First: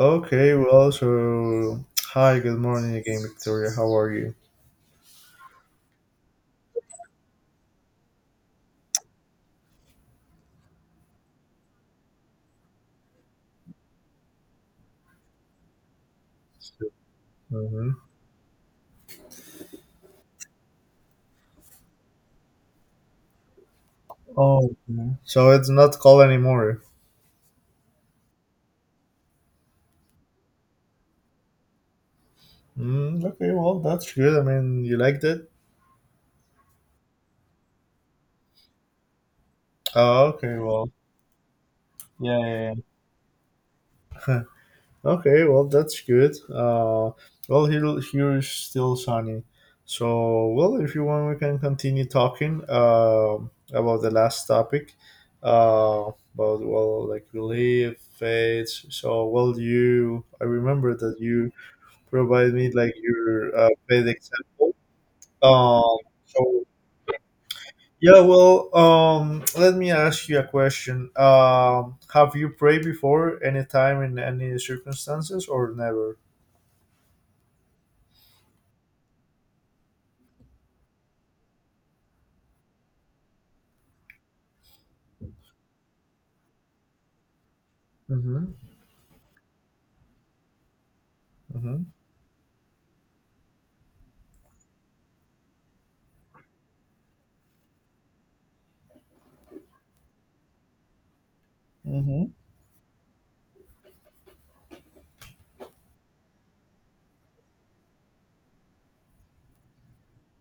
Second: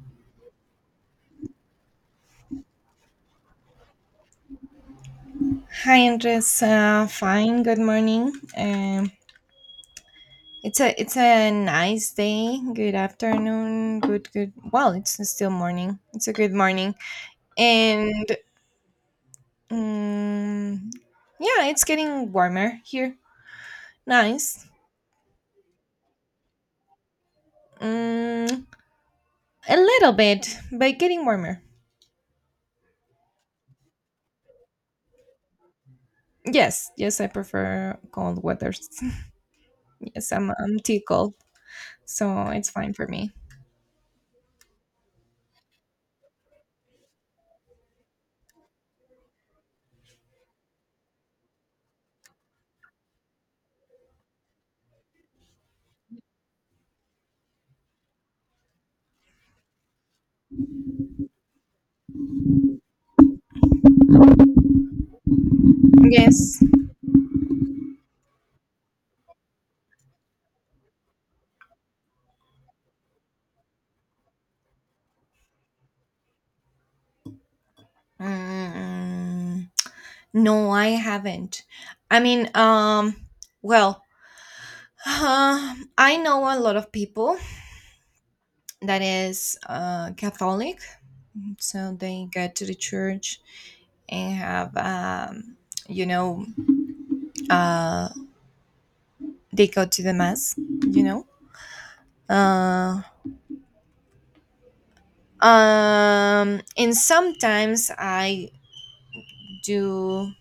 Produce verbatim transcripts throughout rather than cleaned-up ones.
Okay, well, so hi, good morning again, Victoria. How are you? Hi, Andres. Uh, fine. Good morning. Um, it's a it's a nice day. Good afternoon. Good good. Well, it's still morning. It's a good morning, Hmm. and um, yeah, it's getting warmer here. Nice. Oh, okay, so it's not cold anymore. Um, a little bit, but getting warmer. Mm, okay, well, that's good. I mean, you liked it. Yes, yes, I prefer cold weathers. Oh, Yes, I'm okay, I'm well, too cold, yeah, so it's yeah, fine for me. yeah. Okay, well that's good. Uh, well here here is still sunny. So well, if you want, we can continue talking um about the last topic. Uh, about well, like relief, faith. So well, you I remember that you provide me like your uh, faith example. Um, Yes. so yeah, well, um, let me ask you a question. Um, have you prayed before any time in any circumstances or never? Mm. No, I haven't. I mean, um, well, um I know a lot of people Mm-hmm. that is uh, Catholic, Mm-hmm. so they get to the church and have, um, you know, uh, they go to the mass, you know. Mm-hmm. Uh, um, and sometimes I do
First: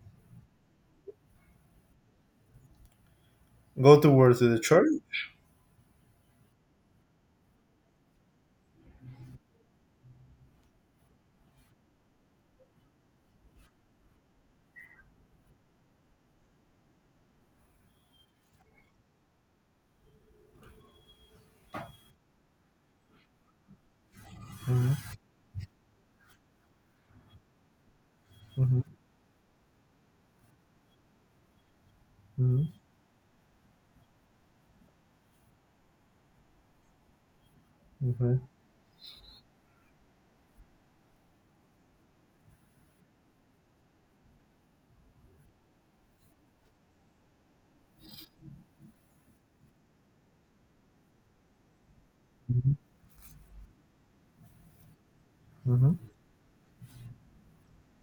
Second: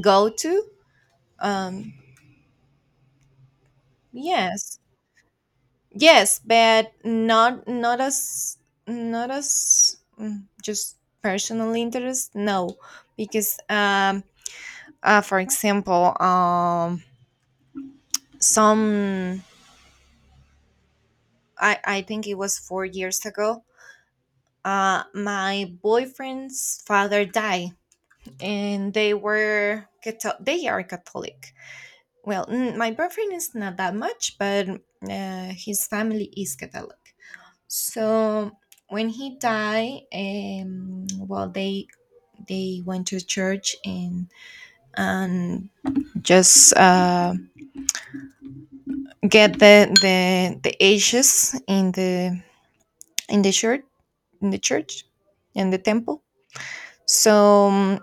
go to, um, Go towards the yes. church. Yes, but not not as not as mm, just personal interest. No, because um, uh, for example, um, some I I think it was four years ago. Uh, Mm-hmm. My boyfriend's father died, Mm-hmm. and they were Catho- they are Catholic. Well, Mm-hmm. mm, my boyfriend is not that much, but uh, his family is Catholic. Okay. So when he died, um, well, they they went to church and and just uh, get the the the ashes in the Mm-hmm. in the church in the church in the Mm-hmm. temple. So um,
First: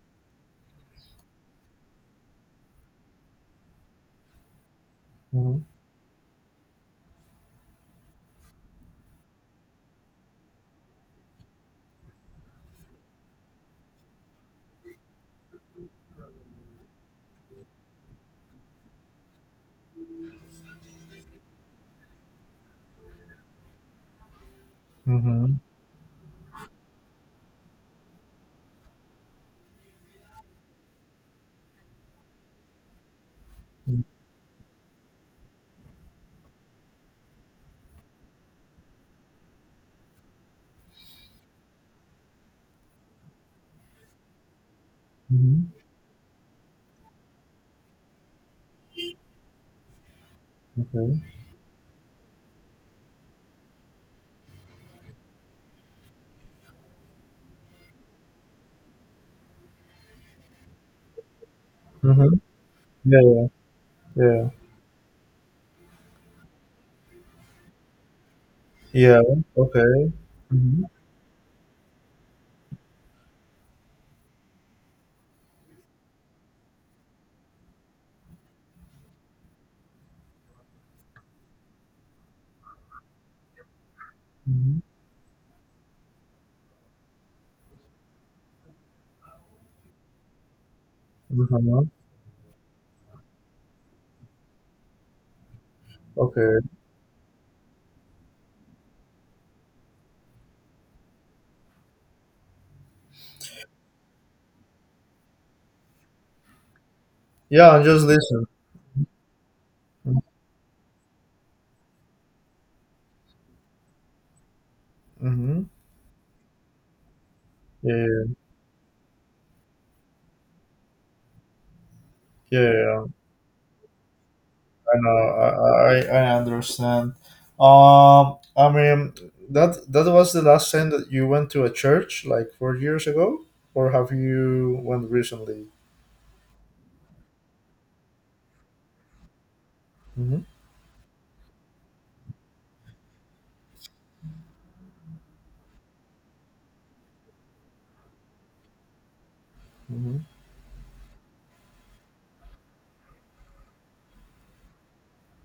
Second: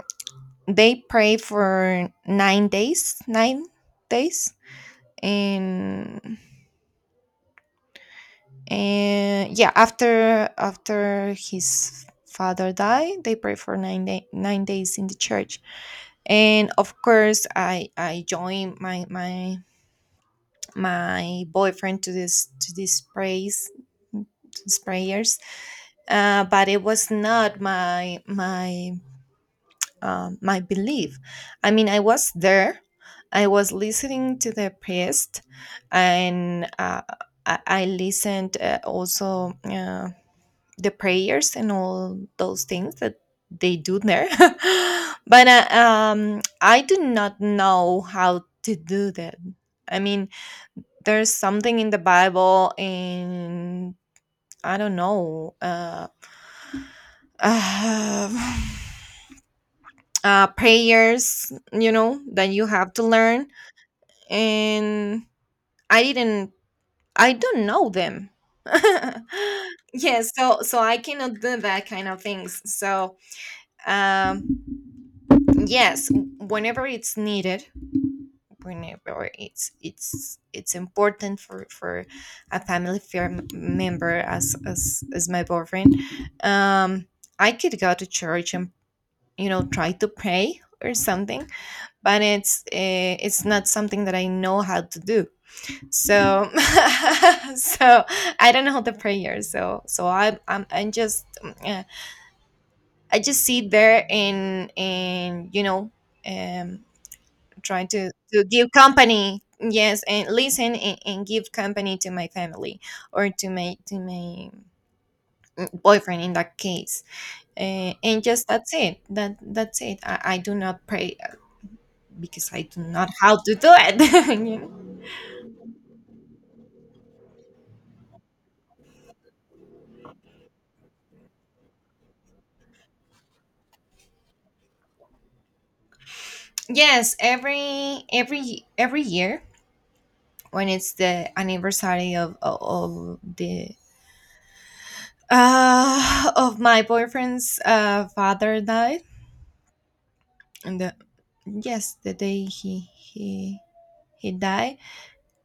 they pray for nine days, nine days, and and yeah, after after his father died, they pray for nine day, nine days in the church. And of course i i joined my my my boyfriend to this to this praise to these prayers, Mm-hmm. uh, but it was not my my um, my belief. I mean I was there, I was Mm-hmm. listening to the priest, and uh, I, I listened uh, also uh, the prayers and all those things that they do there. But Mm-hmm. uh, um I do not know how to do that. I mean, Okay. there's something in the Bible and I don't know uh, uh, uh prayers, you know, Mm-hmm. that you have to Yeah. Yeah. learn, Yeah. and i didn't I don't know them. Yeah. Okay. Yes, so so Mm-hmm. I cannot do that kind of things. So um yes, whenever it's needed, whenever it's it's it's important for for a family fair member as Mm-hmm. as as my boyfriend, um I could go to church and, you know, try to pray or something, Uh-huh. but it's eh, it's not something that I know how to do. So Okay. so I don't know the prayer. So so i i'm, I'm just um, eh, I just sit there and and you know, um Yeah. I'm trying just to to listening. give company. Yes, and listen and, and give company to my family or to my to my Mm-hmm. mm, boyfriend in that case. Yeah, uh, And yeah, just that's it. that that's it I, I do not pray, uh, because yeah, I yeah, yeah, do yeah. not how to do it. You know? I know. I, I, I I understand. Um, I mean, that that was the last time that you went to a church, like four years ago, or have you went recently? Yes, every every every year Hmm. when it's the anniversary of of, of the uh, of my boyfriend's uh, father died. Hmm. And the yes the day he he he died,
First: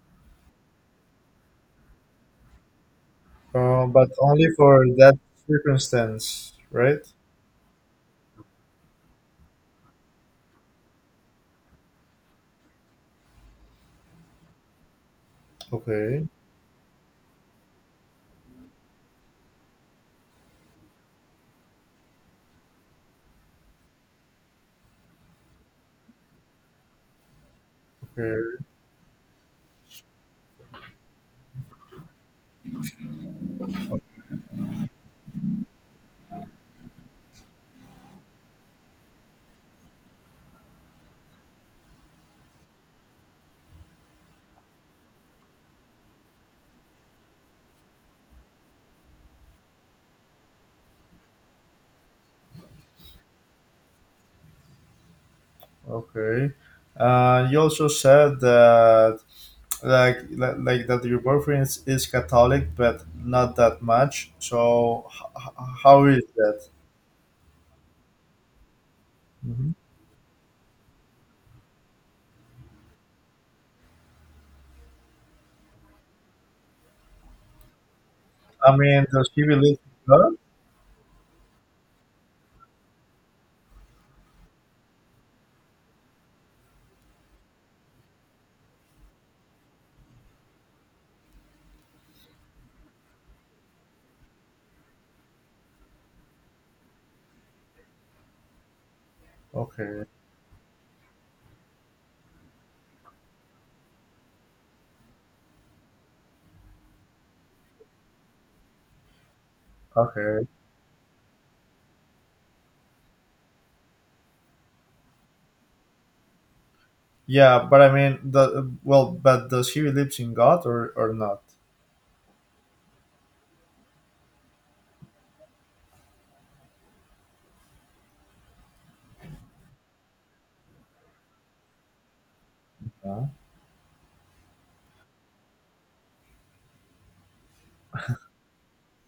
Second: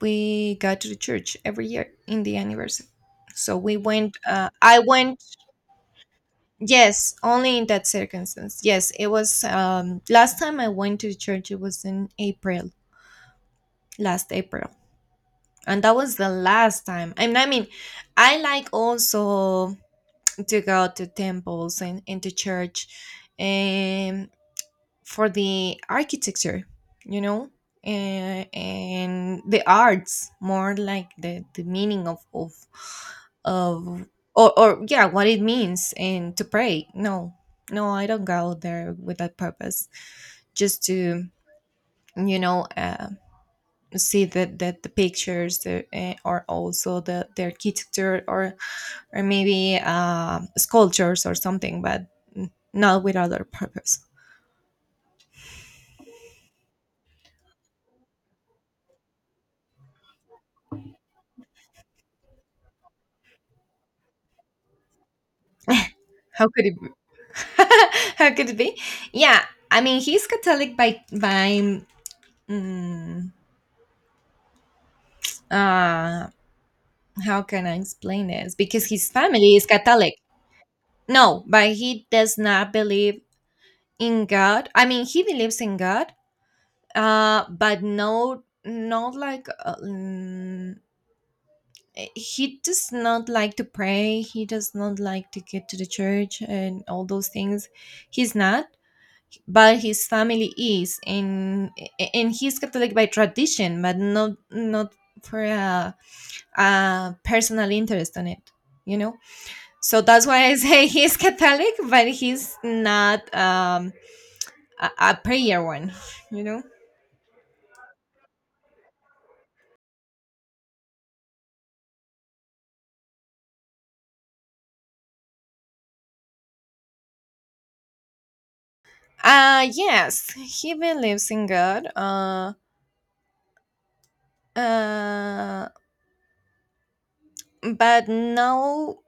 we got to the church every year in the anniversary. So we Uh, but went, only uh, I for that went. circumstance, right? Yes, only in that circumstance. Yes, it was, um, last time I went to the church it was in April, last April. And that was Okay, the last time. And I mean, I like also to go to temples and into church and for the architecture, you know, and, okay, and the arts, more like the, the meaning of of of or, or yeah, what it means. And to pray, no. No, I don't go there with that purpose, just to, you know, uh, see that that the pictures, the, uh, or also the, the architecture, or or maybe uh, sculptures or something. But mm, not with other purpose. okay. Uh, you also said that like li- like that your boyfriend is, is Catholic, but not that much. So h- h- how is How could that? it how could it be? Yeah, Hmm. I mean, he's Catholic by by mm, uh, how can I explain this? I Because mean, his does he family is believe in Catholic. God? No, but he does not believe in God. I mean, he believes in God, uh, but no, not like uh, mm, he does not like to pray. He does not like to get to the church and all those things. He's not. But his Okay, family is. And and he's Catholic by tradition, but not not for a, a personal interest on it, you know. So that's why okay. I say he's Catholic, but he's not, um a, a prayer one. You know? Yeah, but I mean, the well, but does he believes in God or or not? Uh yes, he believes in God. uh Yeah. uh but no,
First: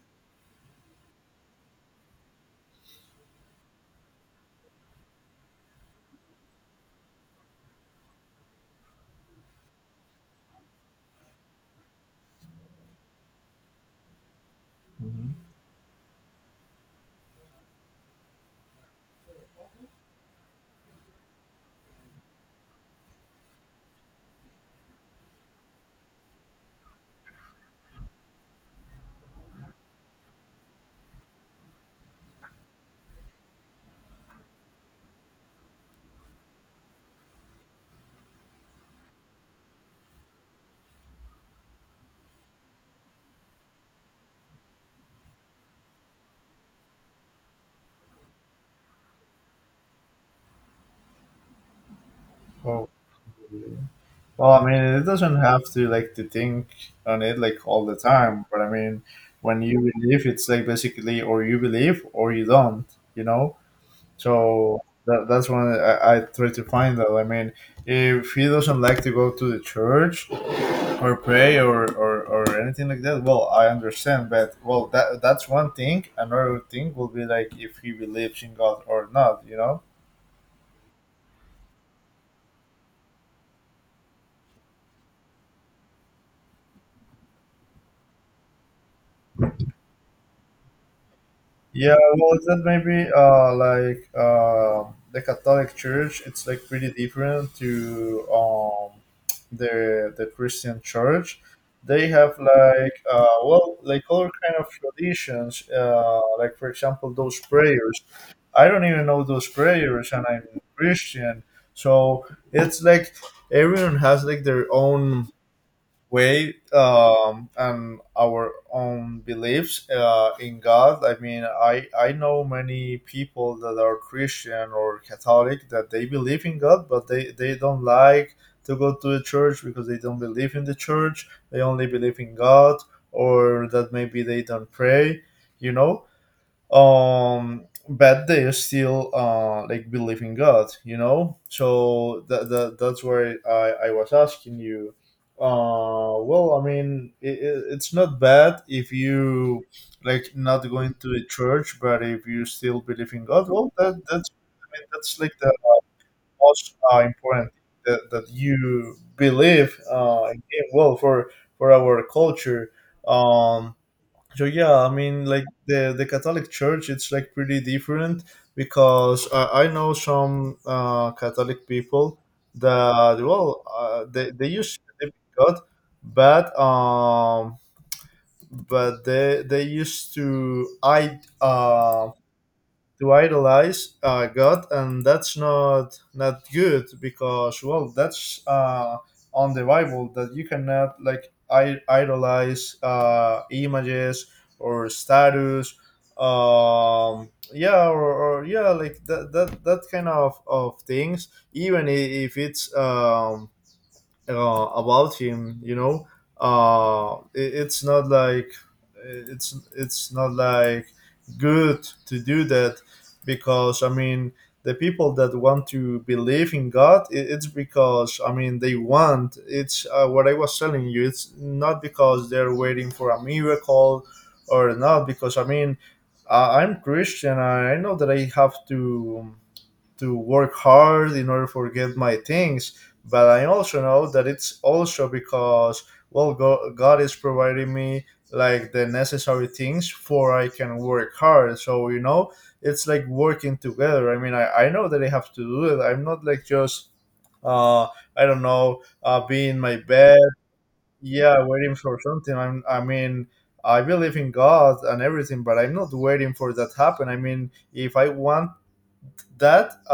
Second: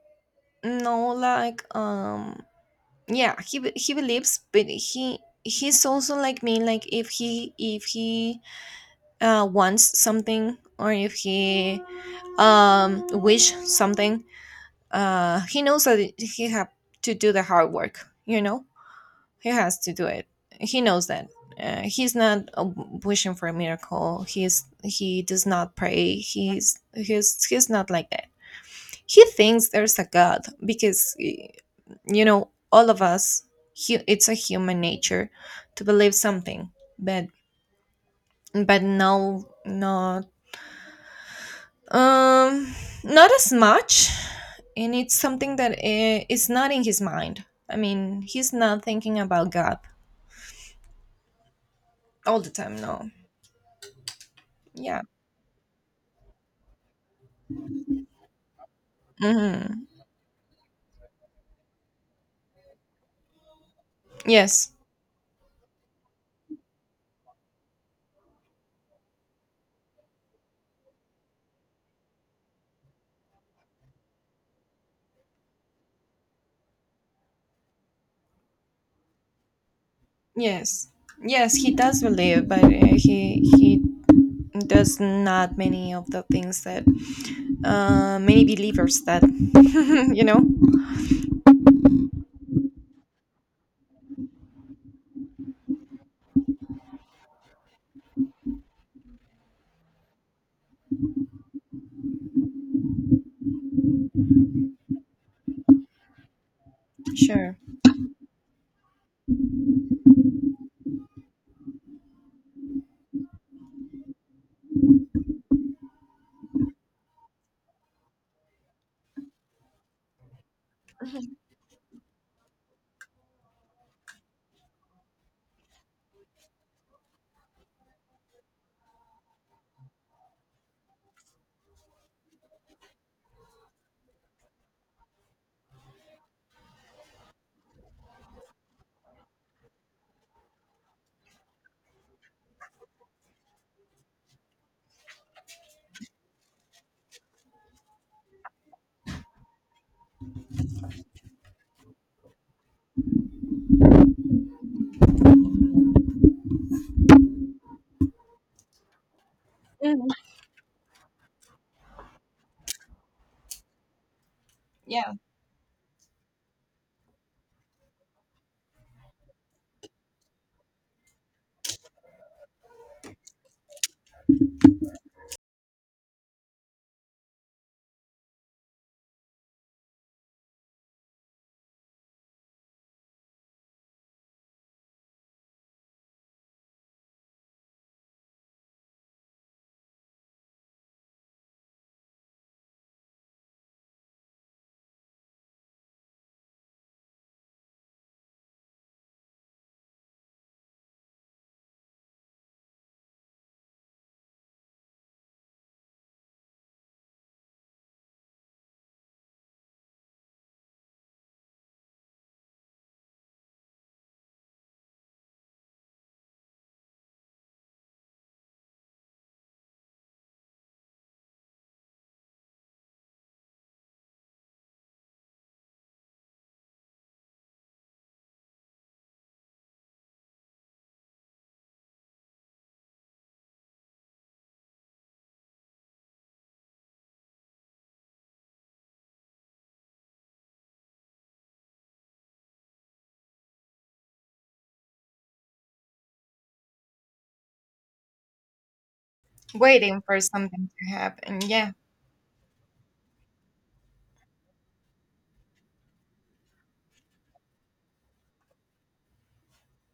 no like, um yeah, he be- he believes, but he he's also like me. Like, if he, if he uh wants something, or if he um wish something, Hmm. uh he knows that it- he have to do the hard work, you know. He has to do it. He knows that. Uh, he's not, uh, wishing for a miracle. He's he does not pray. He's he's he's not like that. He thinks there's a God because, y- you know, all of us, hu- it's a human nature to believe something. but but no, not, um not as much. And it's something that i- is not in his mind. I mean, he's not thinking about God all the time. No. Okay. Well, I mean, Yeah. it doesn't have to like to think on it like all the time, but I mean, when you Hmm. believe, it's like basically or you believe or you don't, you know. yes So that, that's when I, I try to find out. I mean, if he doesn't like to go to the church or pray, or, or, or anything like that, well, I understand. But well, that that's one thing. Another thing will be like if he believes in God or not, you know. yes yes, he does believe, but uh, he he does not many of the things that uh, many believers that you know. Yeah, well, is that maybe uh, like uh, the Catholic Church? It's like pretty different to um, the the Christian Church. They have like uh, well, like other kind of traditions. Uh, like for example, those Sure. prayers. I don't even know those prayers, and I'm Christian. So it's like everyone has like their own way, um, and our own beliefs uh, in God. I mean, I, I know many people that are Christian or Catholic that they believe in God, but they, they don't like to go to the church because they don't believe in the church. They only believe in God, or that maybe they don't pray, you know? Um but they are still uh like believe in god you know so that, that that's why i i was asking you. Uh well I mean it, it, it's not bad if you like not going to a church but if you still believe in god well that that's I mean that's like the most uh, important thing that, that you believe Hmm. uh in him. Well for for our culture, um so yeah, I Yeah. mean, like the the Catholic Church, it's like pretty different because I, I know some uh, Catholic people that well, uh, they they used to believe in God, but um, but they they used to I um to idolize uh, God, and that's not not good because well, that's uh, on the Bible that you cannot like I- idolize uh, images or status, um, yeah, or, or yeah, like that that that kind of of things, even i- if it's um, uh, about him you know. Uh it, it's not like it's it's not like good to do that because I mean the people that want to believe in god it, it's because I mean they want it's uh, what I was telling you it's not because they're waiting for a miracle or not because I mean, uh, I'm christian i I know that I have to to work hard in order for get my things but I also know that it's also because well Go- god is providing me like the necessary things for I can work hard so you know it's like working together. I mean i, I know that I have to do it I'm not like just uh I don't know uh be in my Waiting bed for something to yeah happen, yeah. waiting for something. I'm, I mean I believe in god and everything but I'm not waiting for that happen I mean if I want that uh,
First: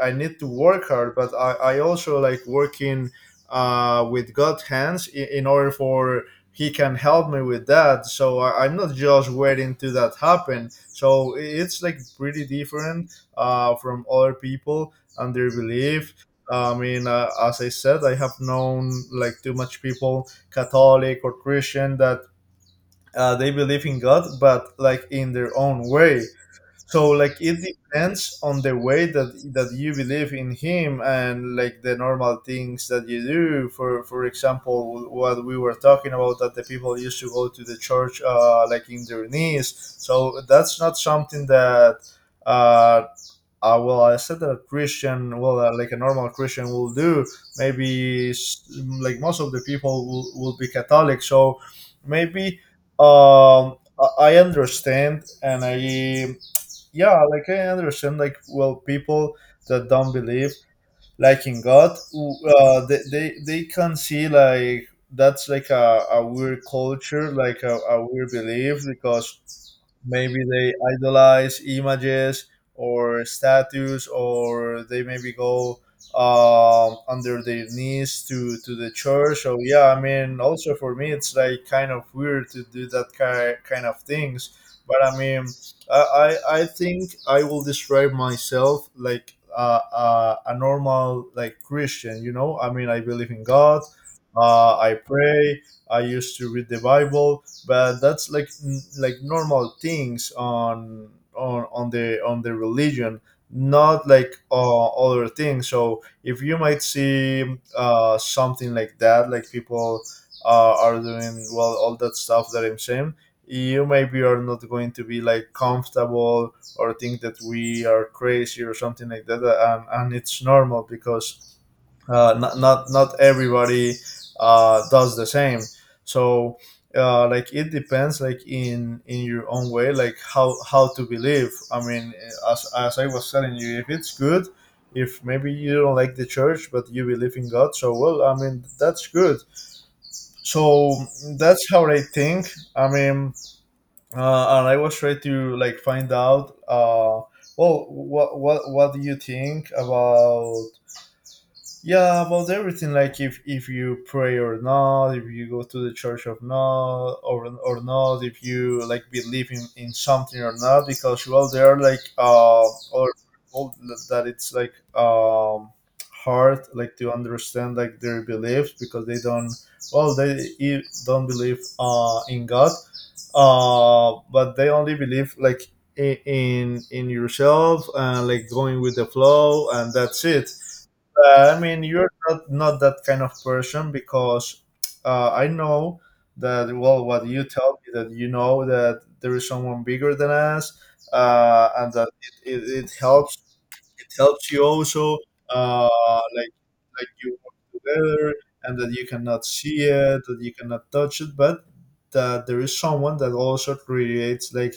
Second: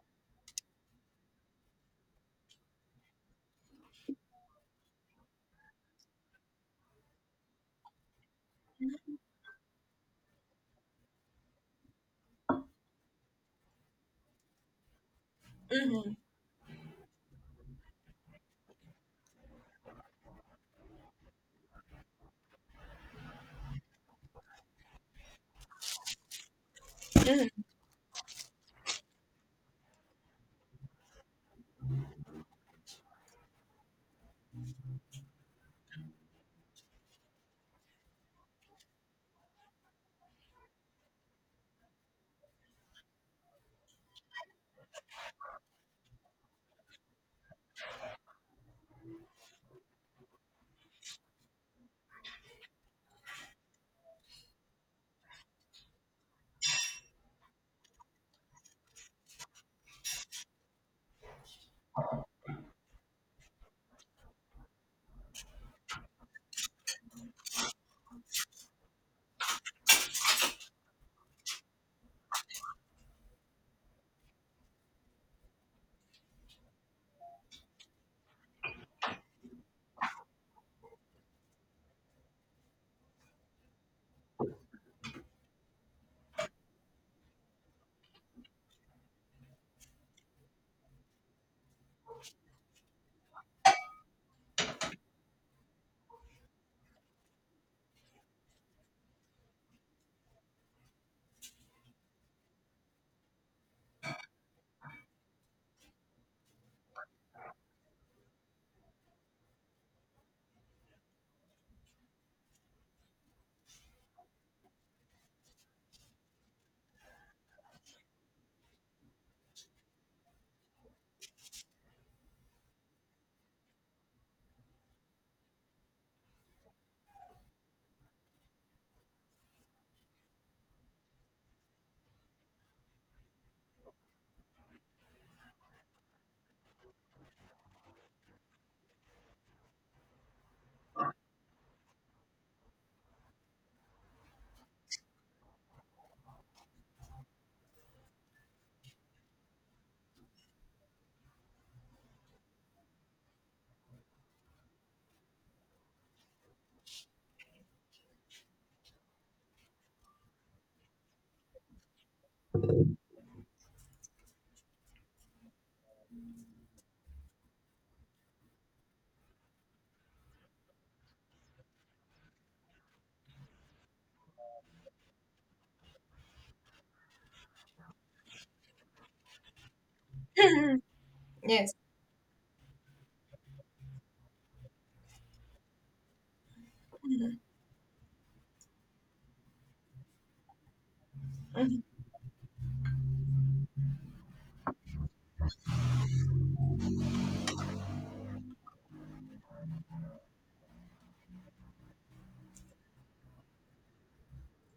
I, I need to work hard but i, I also like working uh, with god's hands in, in order for he can help me with that so I, I'm not just waiting to that happen so i- it's like pretty different uh, from other people and their belief. Hmm. I mean uh, as I said I have known like too much people catholic or christian that uh, they believe in god but like in their own way so like it depends on the way that that you believe in him and like the normal things that you do. For for example, what we were talking about that the people used to go to the church uh, like in their knees. So that's not something that uh, uh well I said that a Christian well uh, like a normal Christian will do. Maybe s- like most of the people will, will be Catholic. So maybe, um I I understand and I yeah like I understand like well people that don't believe like in god w- uh they they, they can see like that's like a, a weird culture like a, a weird belief because maybe they idolize images or statues or they maybe go um, under their knees to, to the church so yeah I mean also for me it's like kind of weird to do that ki- kind of things but I mean I, I I think I will describe myself like uh, uh, a normal like Christian. You know, I mean, I believe in God. Uh, I pray. I used to read the Bible, but that's like n- like normal things on on on the on the religion, not like uh, other things. So if you might see uh, something like that, like people uh, are doing well all that stuff that I'm saying, you maybe are not going to be like comfortable or think that we are crazy or something like that, uh, and, and it's normal because uh, not, not not everybody uh, does the same. So uh, like it depends like in in your own way like how how to believe. I mean as, as I was telling you if it's good, if maybe you don't like the church but you believe in god so well I mean that's good. So that's how I think. I mean uh, and I was trying to like find out. Uh, well, what what what do you think about yeah about everything like if if you pray or not if you go to the church or not or, or not if you like believe in, in something or not because well there are like uh or all that it's like um hard like to understand like their beliefs because they don't well they e- don't believe uh in god uh but they only believe like i- in in yourself and like going with the flow and that's it. Hmm. uh, I Yes. mean, you're not, not that kind of person because uh, I know that, well, what Hmm. you tell me that you know that there is someone bigger than us uh, Mhm. and that it, it, it helps, it helps you also uh, like like you work together and that you cannot see it that you cannot touch it but that there is someone that also creates like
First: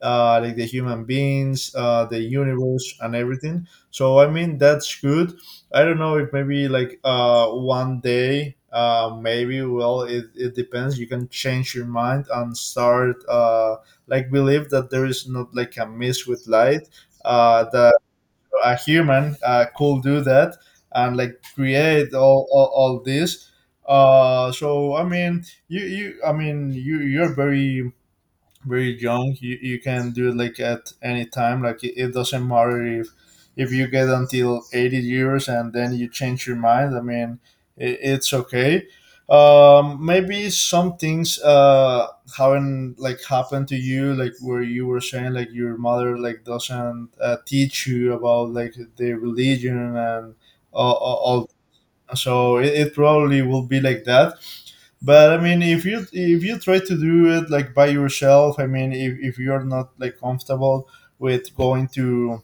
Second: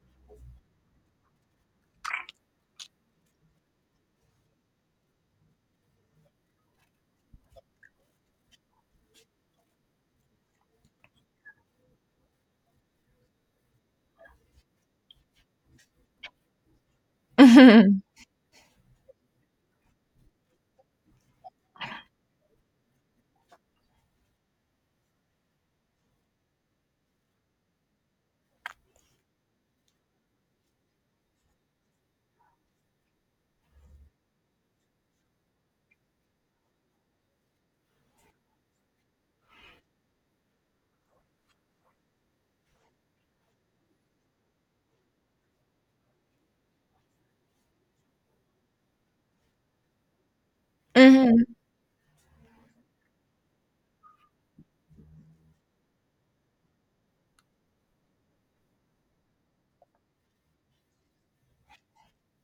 uh, like the human beings uh, the universe and everything so I mean that's good. I don't know if maybe like uh, one day uh, maybe well it, it depends you can change your mind and start uh, like believe that there is not like a miss with light uh, that a human uh, could do that and like create all, all, all this uh so I mean you you I mean you you're very very young. You, you can do it like at any time like it, it doesn't matter if if you get until eighty years and then you change your mind. I mean it, it's okay. Um, maybe some things uh, haven't like happened to you like where you were saying like your mother like doesn't uh, teach you about like the religion and all, all, Mhm. all so it, it probably will be like that but I mean if you if you try to do it like by yourself. I mean if, if you're not like comfortable with going to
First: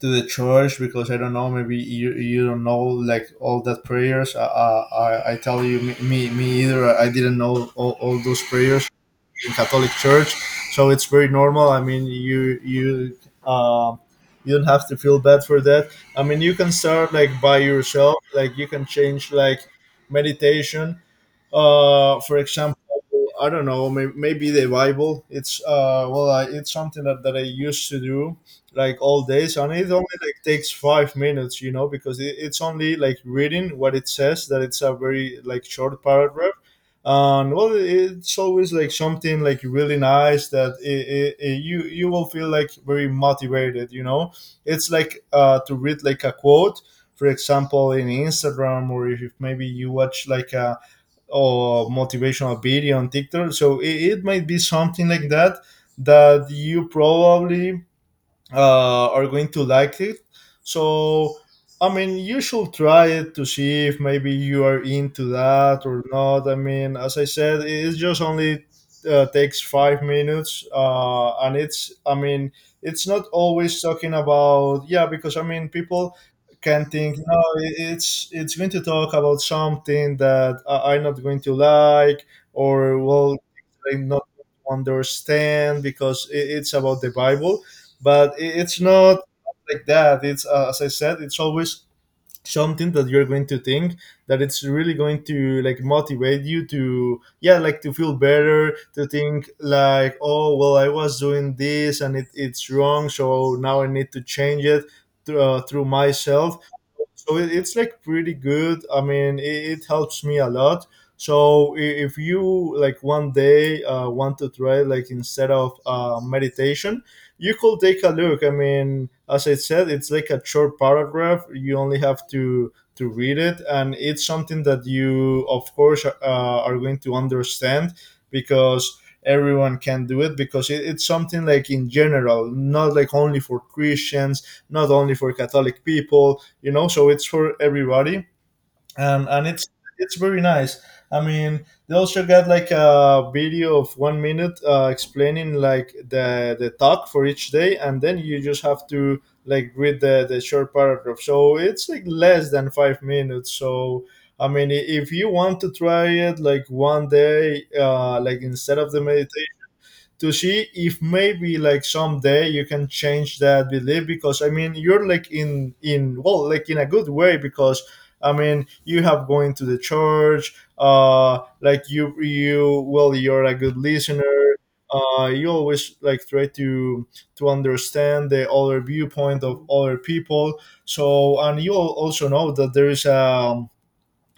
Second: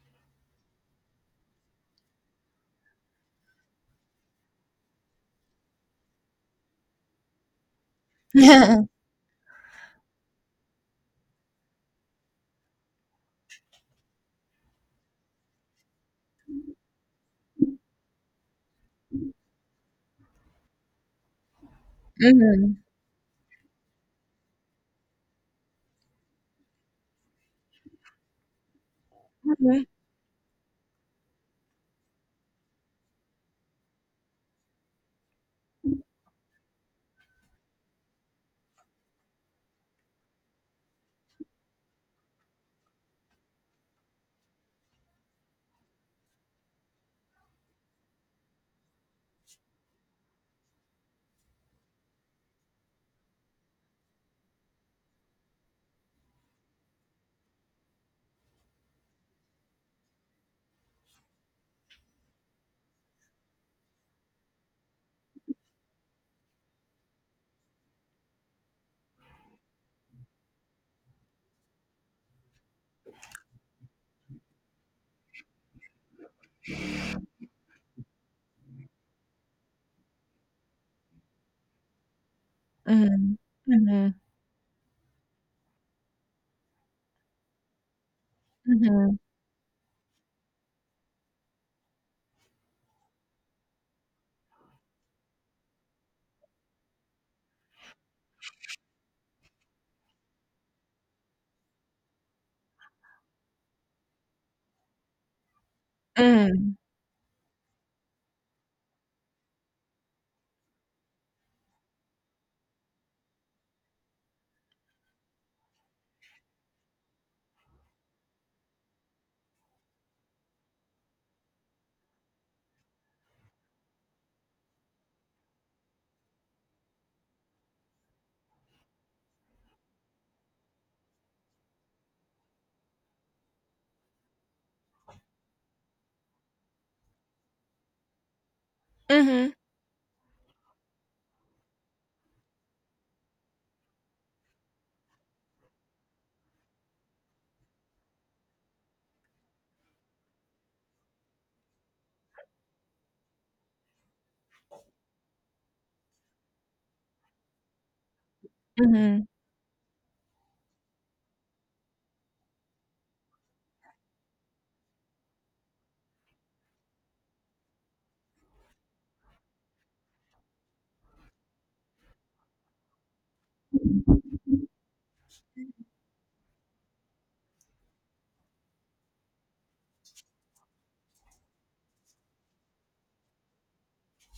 to the church because I don't know maybe you you don't know like all that prayers i i, I tell you me, me me either I didn't know all, all those Yeah. prayers in Catholic church. So it's very normal. I mean, you you um you don't have to feel bad for that. I mean, you can start like by yourself, like you can change like meditation, uh for example. Mhm. I don't know, may- maybe the Bible, it's uh well I, it's something that, that I used to do like all days, and Mhm. it only like takes five minutes, you know, because it, it's only like reading what it says, that it's a very like short paragraph. And well, it's always like something like really nice that it, it, it, you you will feel like very motivated, you know. It's like, uh to read like a quote, for example, in Instagram, or if if maybe you watch like a or motivational video on TikTok. So it, it might be something like that that you probably uh, are going to like it. So, I mean, you should try it to see if maybe you are into that or not. I mean, as I said, it just only uh, takes five minutes, uh, and it's, I mean, it's not always talking about, yeah, because I mean, people can think, no, i- it's it's going to talk about something that I- I'm not going to like, or well, Mhm. I'm Mhm. not going to understand because i- it's about the Bible, but i- it's Mhm. not like that. It's uh, As I said, it's always something that you're going to think that it's really going to like motivate you to, yeah, like to feel better, to think like, oh well, I was doing this and it, it's wrong, so now I need to change it through, uh, through myself. Mhm. So it, it's like pretty good. I mean, it, it helps me a lot. So i- if you like one day uh, want to try, like, instead of uh, meditation, you could take a look. I mean, as I said, it's like a short paragraph, you only have to to read it, and it's something that you of course uh, are going to understand, because everyone can do it, because it, it's something like in general, not like only for Christians, not only for Catholic people, you know. So it's for everybody. And and Mhm. it's it's very nice. I mean, they also got like a video of one minute uh, explaining like the the talk for each day, and then you just have to like read the the short paragraph. So it's like less than five minutes, so I mean, i- if you want to try it like one day uh like, instead of the Mhm. meditation, to see if maybe like someday you can change that belief. Because I mean, you're like in in, well, like in a good way, because I mean, you have going to the church, uh like you you well, you're a good listener. Uh you always like try to to understand the other viewpoint of other people. So, and you al- also know that there is a,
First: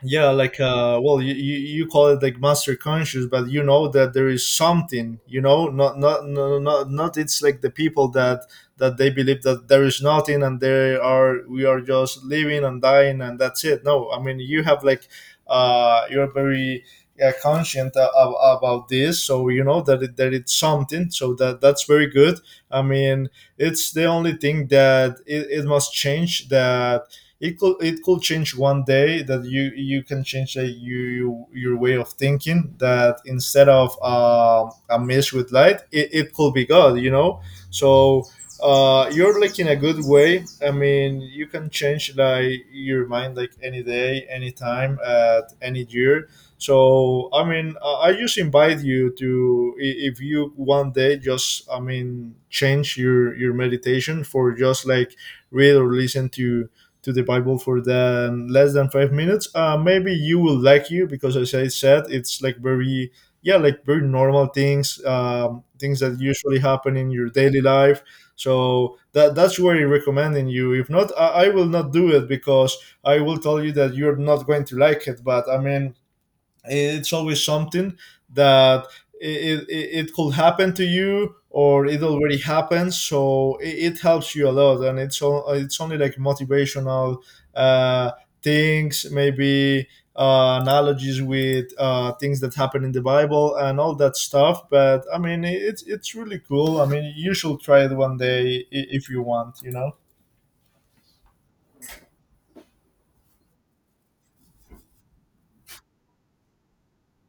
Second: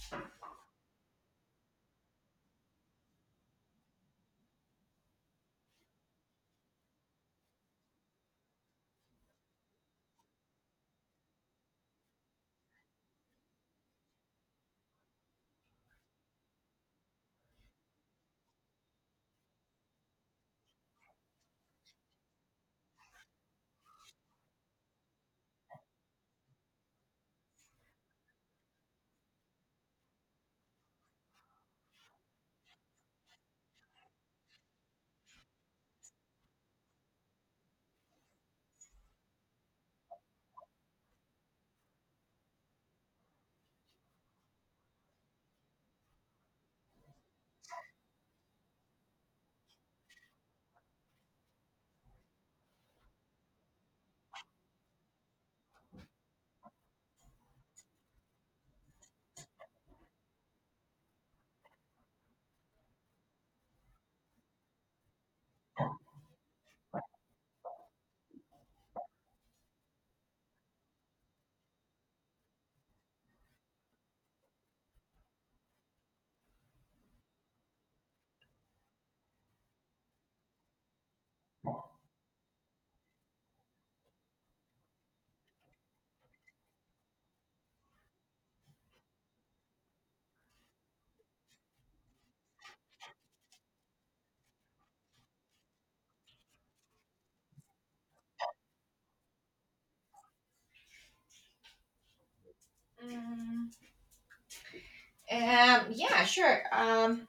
yeah, like, uh well you, you you call it like master conscious, but you know that there is something, you know, not not no no, not not it's like the people that that they believe that there is nothing, and they are we are just living and dying, and that's it. No, I mean, you have like, uh you're very uh, conscient a- ab- about this, so you know that it, that it's something, so that that's very good. I mean, it's the only thing that it, it must change, that it could it could change one day, that you you can change a, you your way of thinking, that instead of um, a mess with light, it, it could be God, you know. So, uh, you're like in a good way. I mean, you can change like your mind like any day, any time, at any year. So I mean, i I just invite you to, i- if you one day, just, I mean, change your your meditation for just like read or listen to to the Bible for the less than five minutes, uh, maybe you will like you, because as I said, it's like very, yeah, like very normal things, um, things that usually happen in your daily life. So that that's where I recommending you. If not, I, I will not do it, because I will tell you that you're not going to like it. But I mean, it's always something that it, it, it could happen to you, or it already happened, so it, it helps you a lot. And it's all, it's only like motivational uh, things, maybe uh, analogies with uh, things that happen in the Bible and all that stuff. But I mean, it's it's really cool. I mean, you should try it one day, i- if you want, you know. Mm, Um, yeah, sure. Um,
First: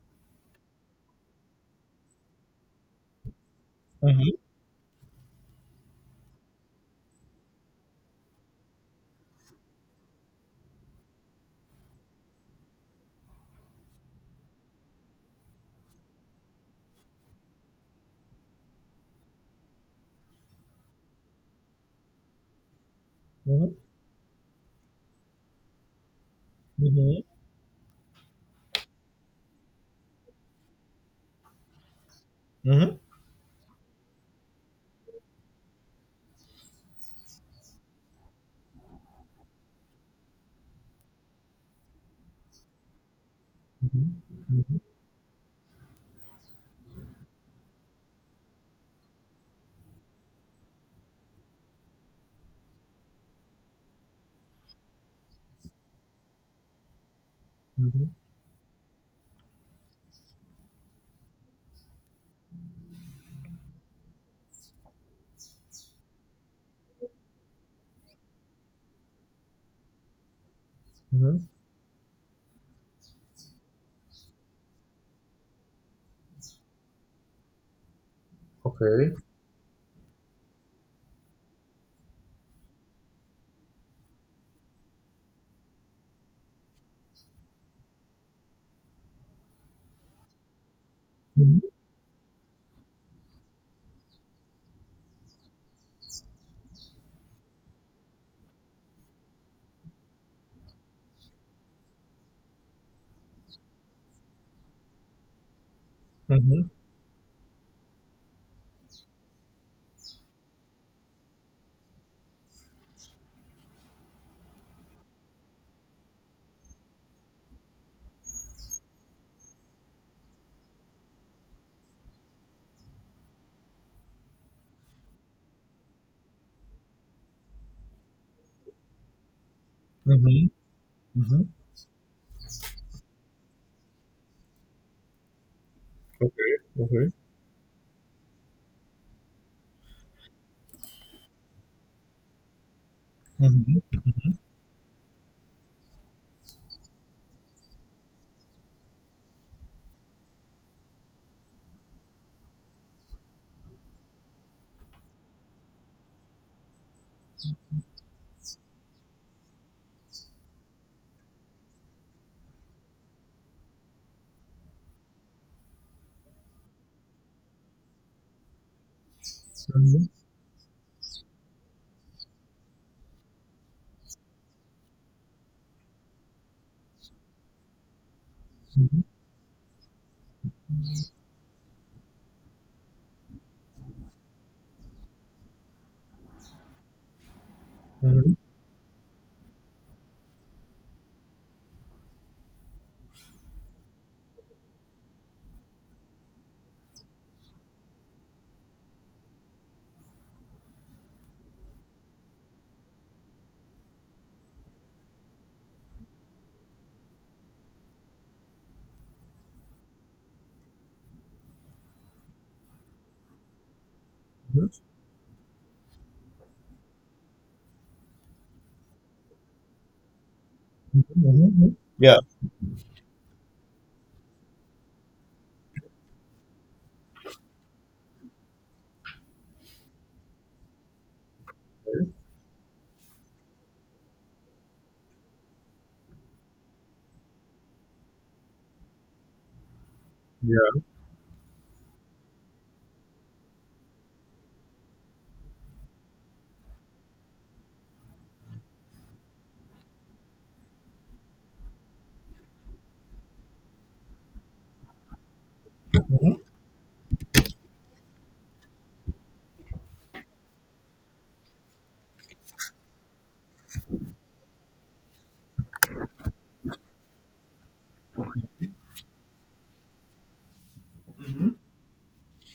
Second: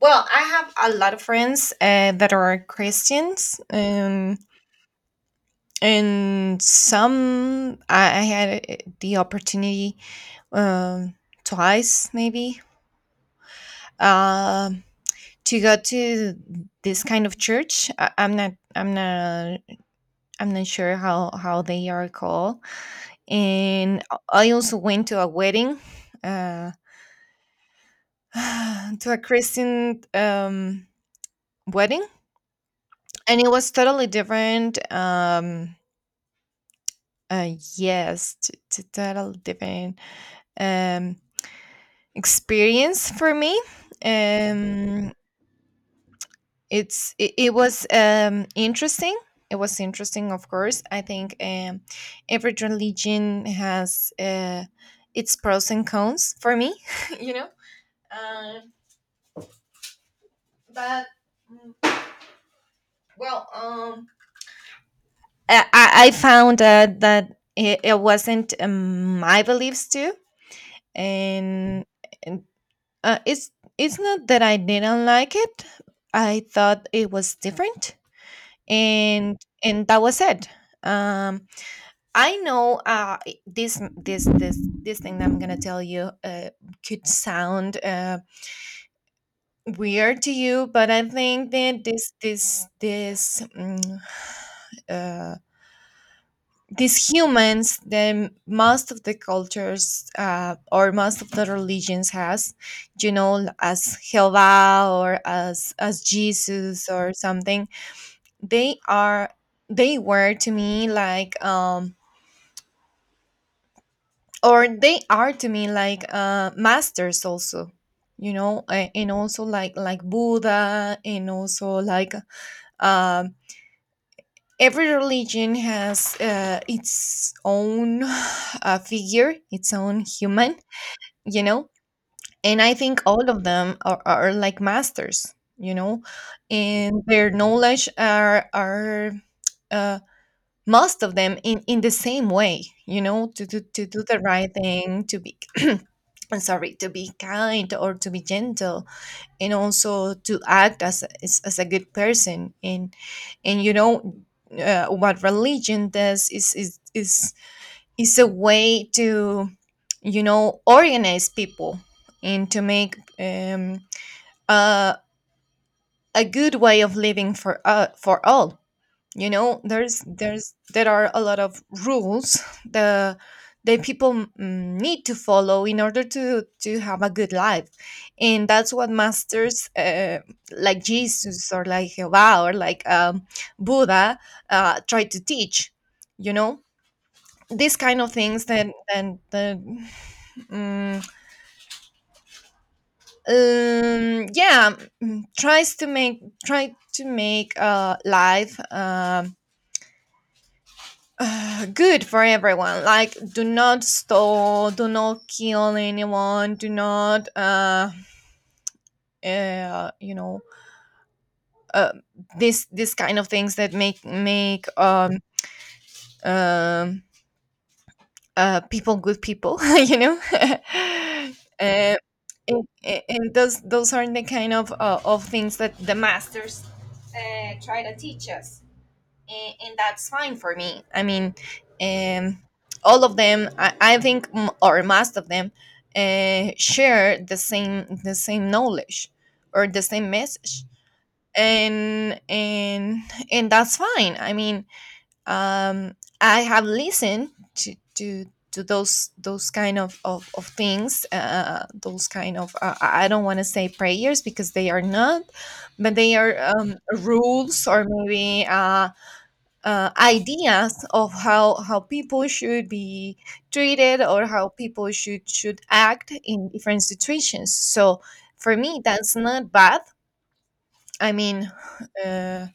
Well, I have a lot of friends uh, that are Christians. Mhm, and And some I I had a- the opportunity, um, twice, maybe, um, to go to this kind of church. I, I'm not, I'm not, I'm not sure how how they are called. mhm, And I also went to a wedding, uh, mhm, to a Christian um, wedding. mhm, And it was totally different. Um, uh, yes, t- t- totally different Um, experience for me. mhm, mhm, Um, it's it, it was um, interesting. It was interesting, of course. I think um, every religion has uh, its pros and cons for me. You know, mhm, uh, but mm, well, um, I, I I found that that it, it wasn't um, my beliefs too, mhm. and, and uh, it's it's not that I didn't like it. I thought it was different, Okay. and and that was it. um I know uh this this this this thing that I'm gonna tell you uh could sound uh weird to you, but I think Mhm, that this this this mm, uh these humans that most of the cultures, uh, or most of the religions has, you know, as Jehovah or as as mhm. Jesus or something, they are, they were to me like, um or they are to me like uh masters also, you know. A- and also like like Buddha, and also like, um every religion has, uh, its own uh, figure, its own Mhm, human, you mhm. know. And I think all of them are, are like masters, you know. Okay, And okay. their knowledge are are uh, most of them in in the same way, you know. To do, Mhm, to mhm, do the right thing, to be I'm sorry, to be kind, or to be gentle, and also to act as as, as a good person. and and you know, uh, what religion does is is is is a way to, you know, organize people and to make, um uh, a good way of living for uh, for all, you know. there's mhm, there's There are a lot of rules the that people, mm, need to follow in order to to have a good life. And that's what mhm, masters, uh, like Jesus or like Jehovah or like, um, Buddha, uh, try to teach, you know, these kind of mhm, things that, and the um, um, yeah, mm, tries to make, try to make uh, life um uh, good for everyone. Like, do not stall, do not kill anyone, do not, uh, uh you know, uh, this this kind of things that make make um um uh people good people, you know. mhm, mhm. uh, Yeah, And, and and those those are the kind of, uh, of things that the masters, uh, try to teach us. and, and that's fine for me. I mean, um, all of them, I, I think, m- or most of them, uh, share the same the same knowledge, or the same message. yeah. And and and that's fine. I mean, um, I have listened to to to those those kind of, of, of things, uh, those kind of, uh, i I don't want to say prayers because they are not, but they are, Mhm. um, rules, or maybe uh, uh, ideas of how how people should be treated, or how people should should act in different situations. So for me, that's not bad. I mean, uh,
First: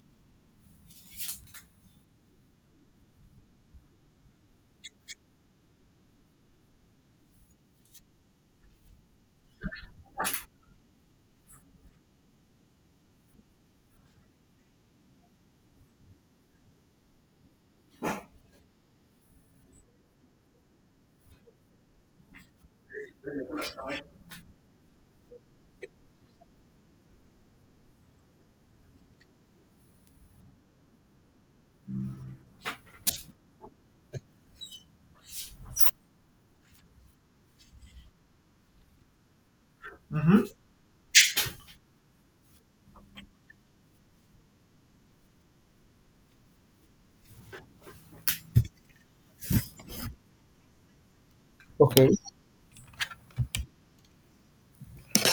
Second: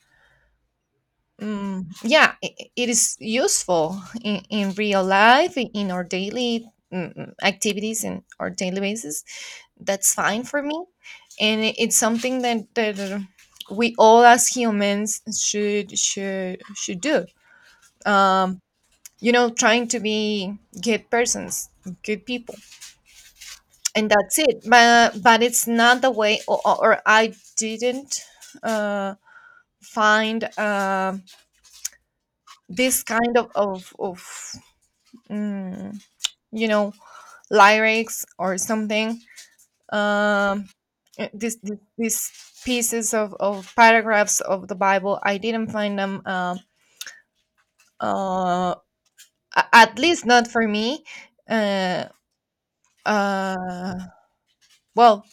mm, yeah, it, it is useful in, in real life in, in our daily. mm, mm, Activities and our daily basis, that's fine for me, and it- it's something that that uh, we all as humans should should should do. Um, you know Trying to be good persons, good people, and that's it. But but it's not the way, or, or or I didn't uh find uh, this kind of of, of mm, you know lyrics or something. um uh, this, this these pieces of, of paragraphs of the Bible, I didn't find them, um uh, a- at least not for me, uh, Okay, uh, well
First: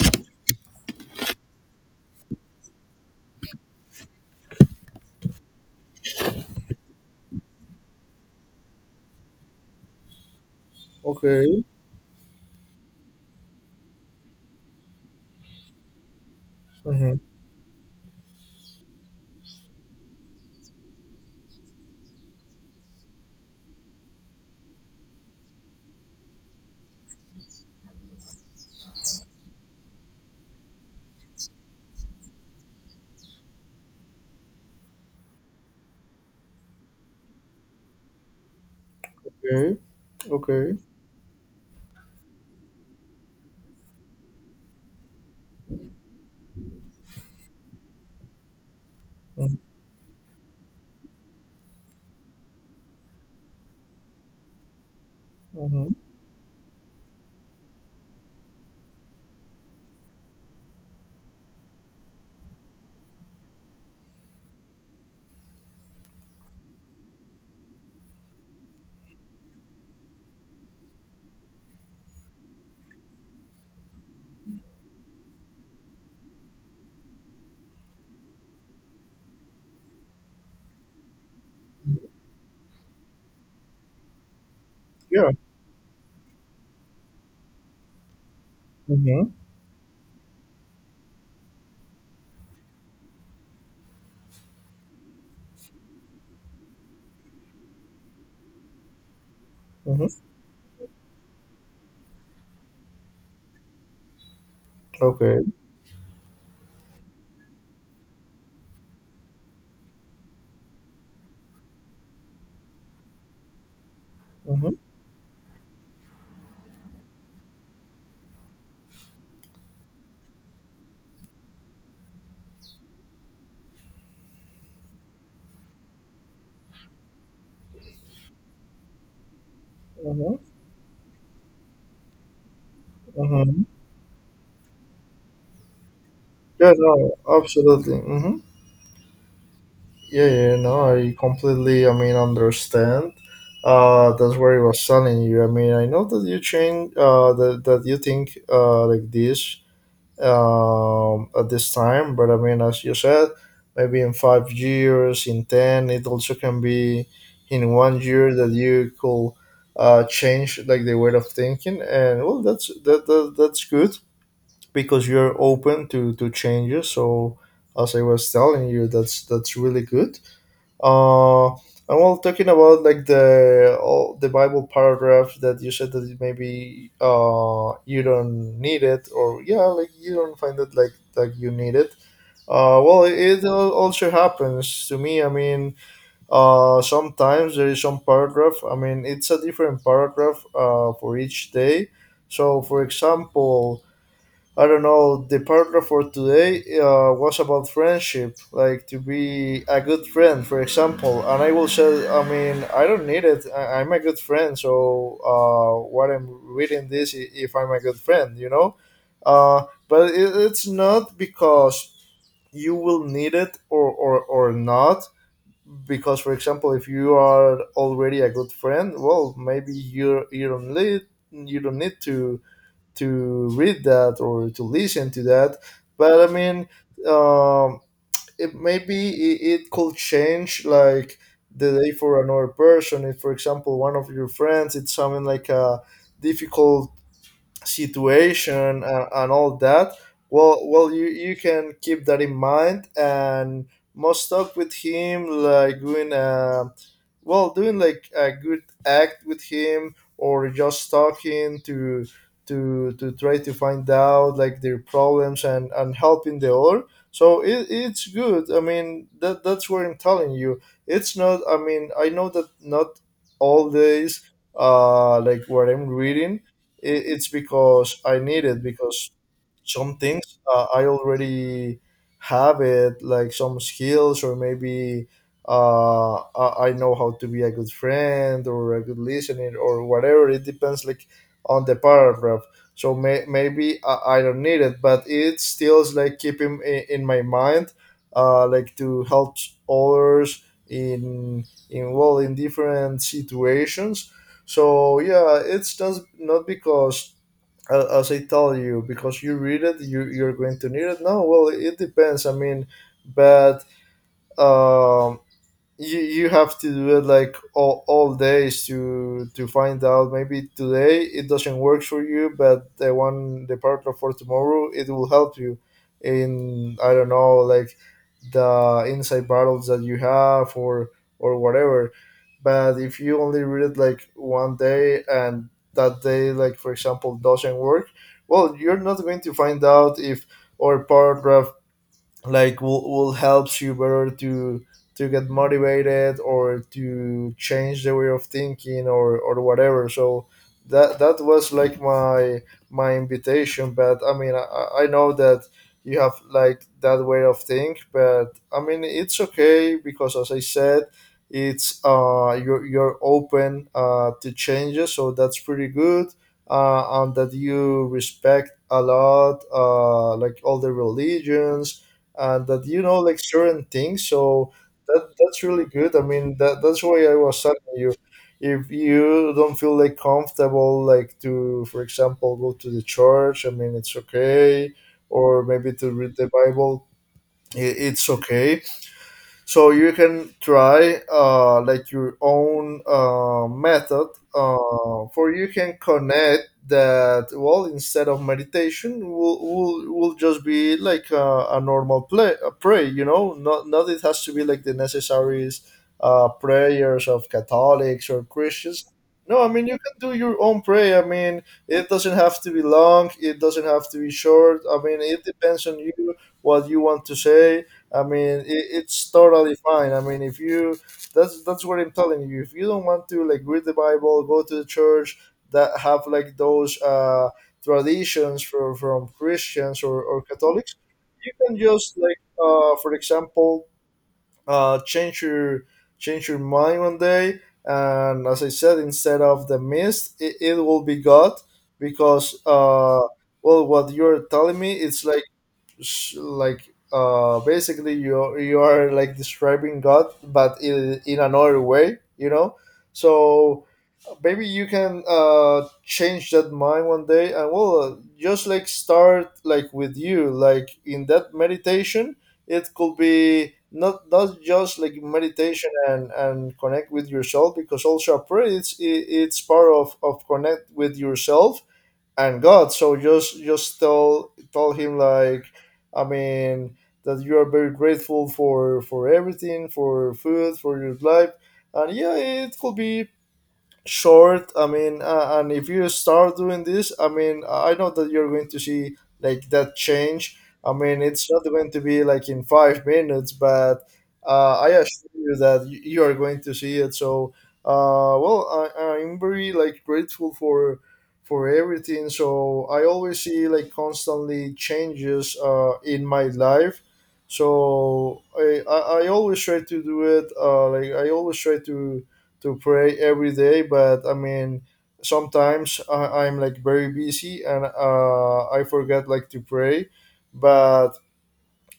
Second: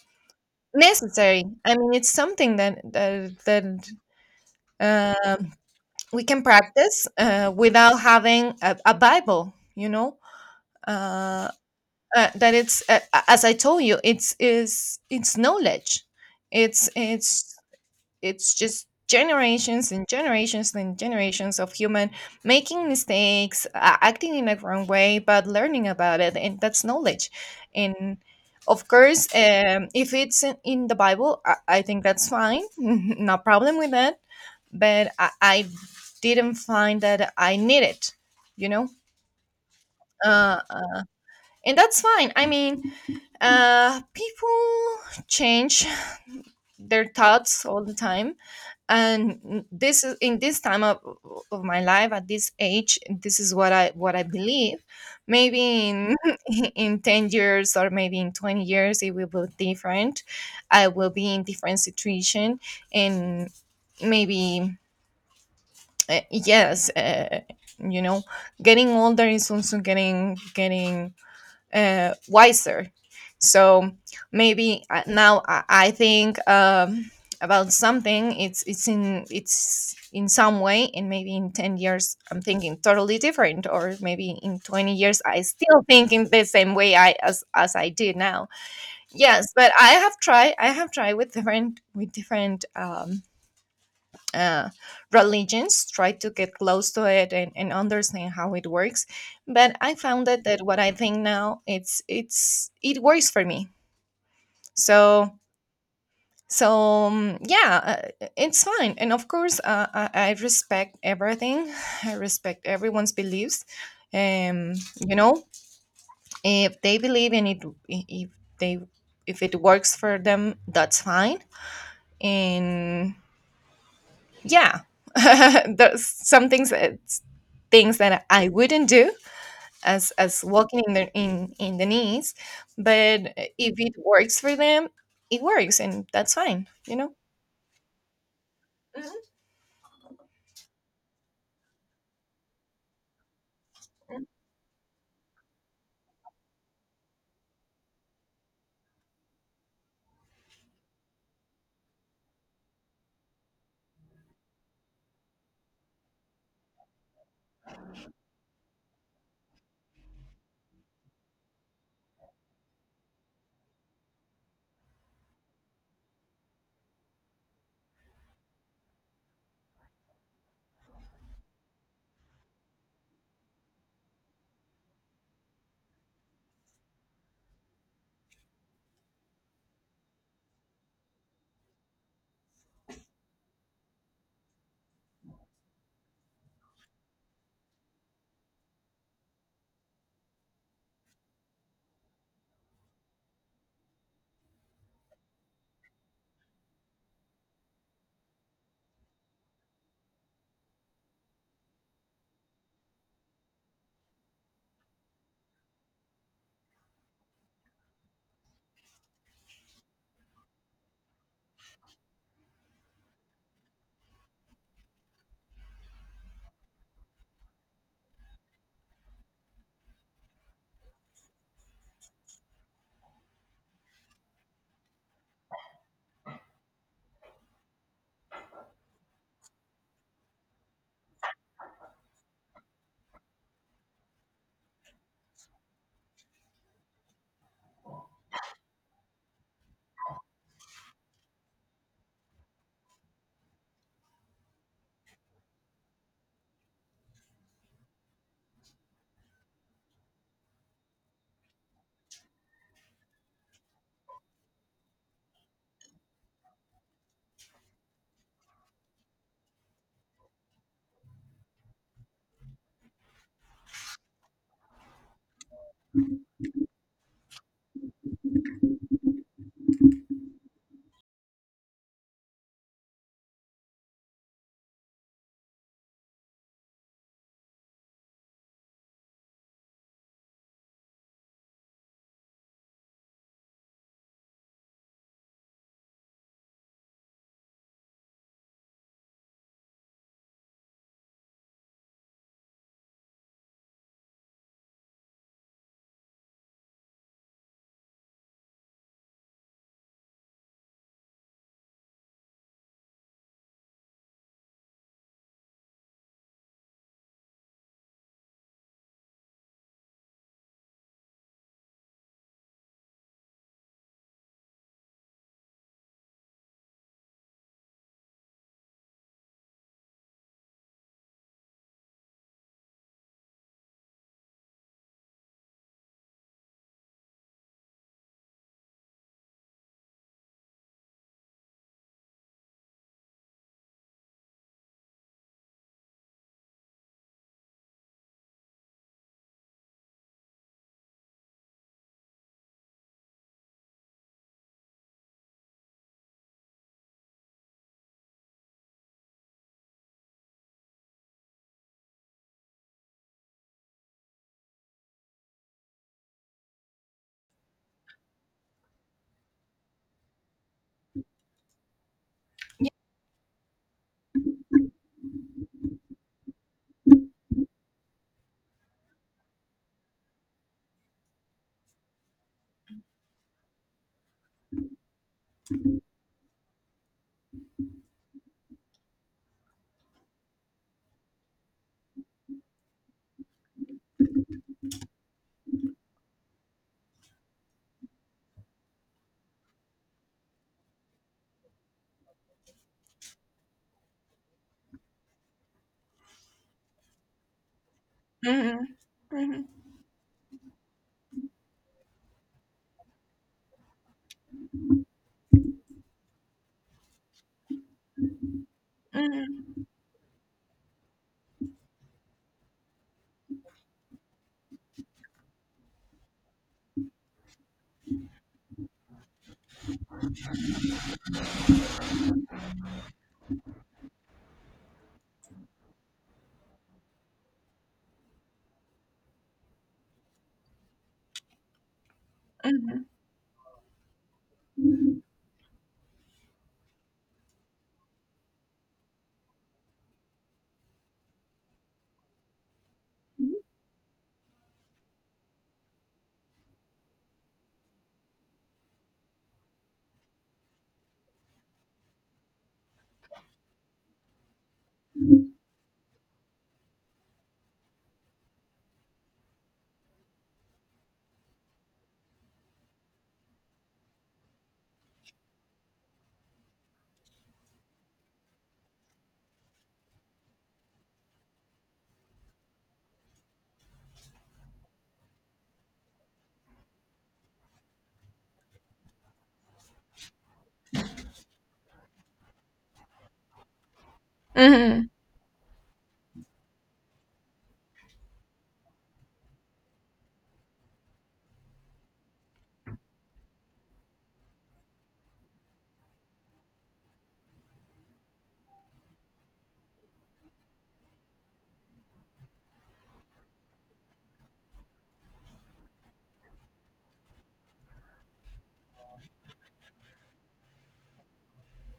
necessary. I mean, it's something that that, that um we can practice uh, without having a, a bible you know uh, okay. uh, that it's uh, As I told you, it's is it's knowledge. it's Mhm, it's it's just generations and generations and generations of human making mistakes, uh, acting in a wrong way but learning about it, and that's knowledge. And of course, um, if it's in, in the Bible, I, I think that's fine. No problem with that, but I, I didn't find that i need it you know okay, uh, okay. uh, and that's fine. I mean, uh, people change their thoughts all the time. Mhm, And this is in this time of, of my life. At this age, this is what i what i believe. Maybe mhm. in in ten years, or maybe in twenty years, it will be different. I will be in different situation. And maybe, uh, yes, uh, you know getting older is also getting getting uh, wiser. So maybe, uh, now I I think, um, about something. It's it's in it's in some way, and maybe in ten years I'm thinking totally different, or maybe in twenty years Yeah. I still think in the same way I as as I do now. Mhm, Yes, but I have tried. I have tried with different with different um, uh, religions, try to get close to it, and, and understand how it works. But I mhm. found that, that what I think now, it's it's it works for me. So Okay. so um, yeah, uh, it's fine. And of course, uh, I, I respect everything. I respect everyone's beliefs. Mhm, Um, you know, if they believe in it, if they if it works for them, that's fine. And yeah, there's some things it's things that I wouldn't do, as mhm, as walking in the in in the knees. But mhm. if it works for them, it works, and that's fine Yeah, you no, know absolutely. Mm-hmm. Yeah, yeah, no, I completely, I mean, understand. Uh, that's where it was telling you. I mean, I know that you change, uh, that, that you think, uh, like this, um, at this time. But I mean, as you said, maybe in five years, in ten, it also can be in one year that you could uh, change like the way of thinking, and well, that's that, that that's good because you're open to to changes. So as I was telling you, that's that's really good. Uh, and while talking about like the all the Bible paragraph that you said that maybe uh you don't need it, or yeah, like you don't find it like like you need it. Uh, well, it, it al- also happens to me. I mean, uh, sometimes there is some paragraph. I mean, it's a different paragraph uh, for each day. So, for example, I don't know. The paragraph for today uh, was about friendship, like to be a good friend, for example. And I will say, I mean, I don't need it. I- I'm a good friend, so uh, what I'm reading this, i- if I'm a good friend, you know. Uh, but it, it's not because you will need it or, or or not, because for example if you are already a good friend, well, maybe you you don't need, you don't need to to read that or to listen to that. But I mean, um it maybe it, it could change like the day for another person, if for example one of your friends, it's something like a difficult situation, and, and all that. Well well you you can keep that in mind and must talk with him, like doing a, well, doing like a good act with him, or just talking to to to try to find out like their problems, and and helping the other. So it, it's good. I mean, that that's what I'm telling you. It's not, I mean, I know that not all days uh like what I'm reading, it, it's because I need it, because some things uh, I already have it, like some skills, or maybe uh, I I know how to be a good friend or a good listener or whatever. It depends, like on the paragraph. So may, maybe I, I don't need it, but it still is like keeping in, in my mind, uh, like to help others in in, well, in different situations. So yeah, it's just not because uh, as I tell you, because you read it, you you're going to need it. No, well, it depends. I mean, but um, you you have to do it like all, all days to to find out maybe today it doesn't work for you, but the one, the partner for tomorrow, it will help you in, I don't know, like the inside battles that you have, or or whatever. But if you only read it like one day, and that day, like for example, doesn't work, well, you're not going to find out if or paragraph, like will, will helps you better to to get motivated, or to change the way of thinking, or or whatever. So that that was like my my invitation. But I mean, i, I know that you have like that way of think, but I mean, it's okay, because as I said, it's uh you're, you're open uh to changes, so that's pretty good, uh and that you respect a lot, uh like, all the religions, and that you know like certain things. So that that's really good. I mean, that that's why I was telling you, if you don't feel like comfortable like to, for example, go to the church, I mean, it's okay. Or maybe to read the Bible, i- it's okay. So you can try, uh, like, your own uh, method, uh, for you can connect that. Well, instead of meditation, will will, will just be like a, a normal play, a pray, you know, not not it has to be like the necessary uh, prayers of Catholics or Christians. No, I mean, you can do your own prayer. I mean, it doesn't have to be long, it doesn't have to be short. I mean, it depends on you what you want to say. I mean, it, it's totally fine. I mean, if you, that's that's what I'm telling you. If you don't want to like read the Bible, go to the church that have like those uh, traditions for, from Christians or, or Catholics, you can just like uh, for example, uh, change your change your mind one day, and as I said, instead of the mist, it, it will be God. Because uh, well, what you're telling me, it's like, sh- like uh basically, you you are like describing God, but in, in another way, you know. So maybe you can uh change that mind one day, and well, just like start like with you, like in that meditation. It could be, not not just like meditation, and and connect with yourself, because also prayer, it's it, it's part of of connect with yourself and God. So just just tell tell him like, I mean, that you are very grateful for for everything, for food, for your life. And yeah, it could be short. I mean, uh, and if you start doing this, I mean, I know that you're going to see like that change. I mean, it's not going to be like in five minutes, but uh, I Hmm. assure you that y- you are going to see it. So uh, well, I, i'm very like grateful for for everything, so I always see like constantly changes uh, in my life. So I, I i always try to do it, uh, like, I always try to to pray every day. But I mean, sometimes I, i'm like very busy, and uh, I forget like to pray. But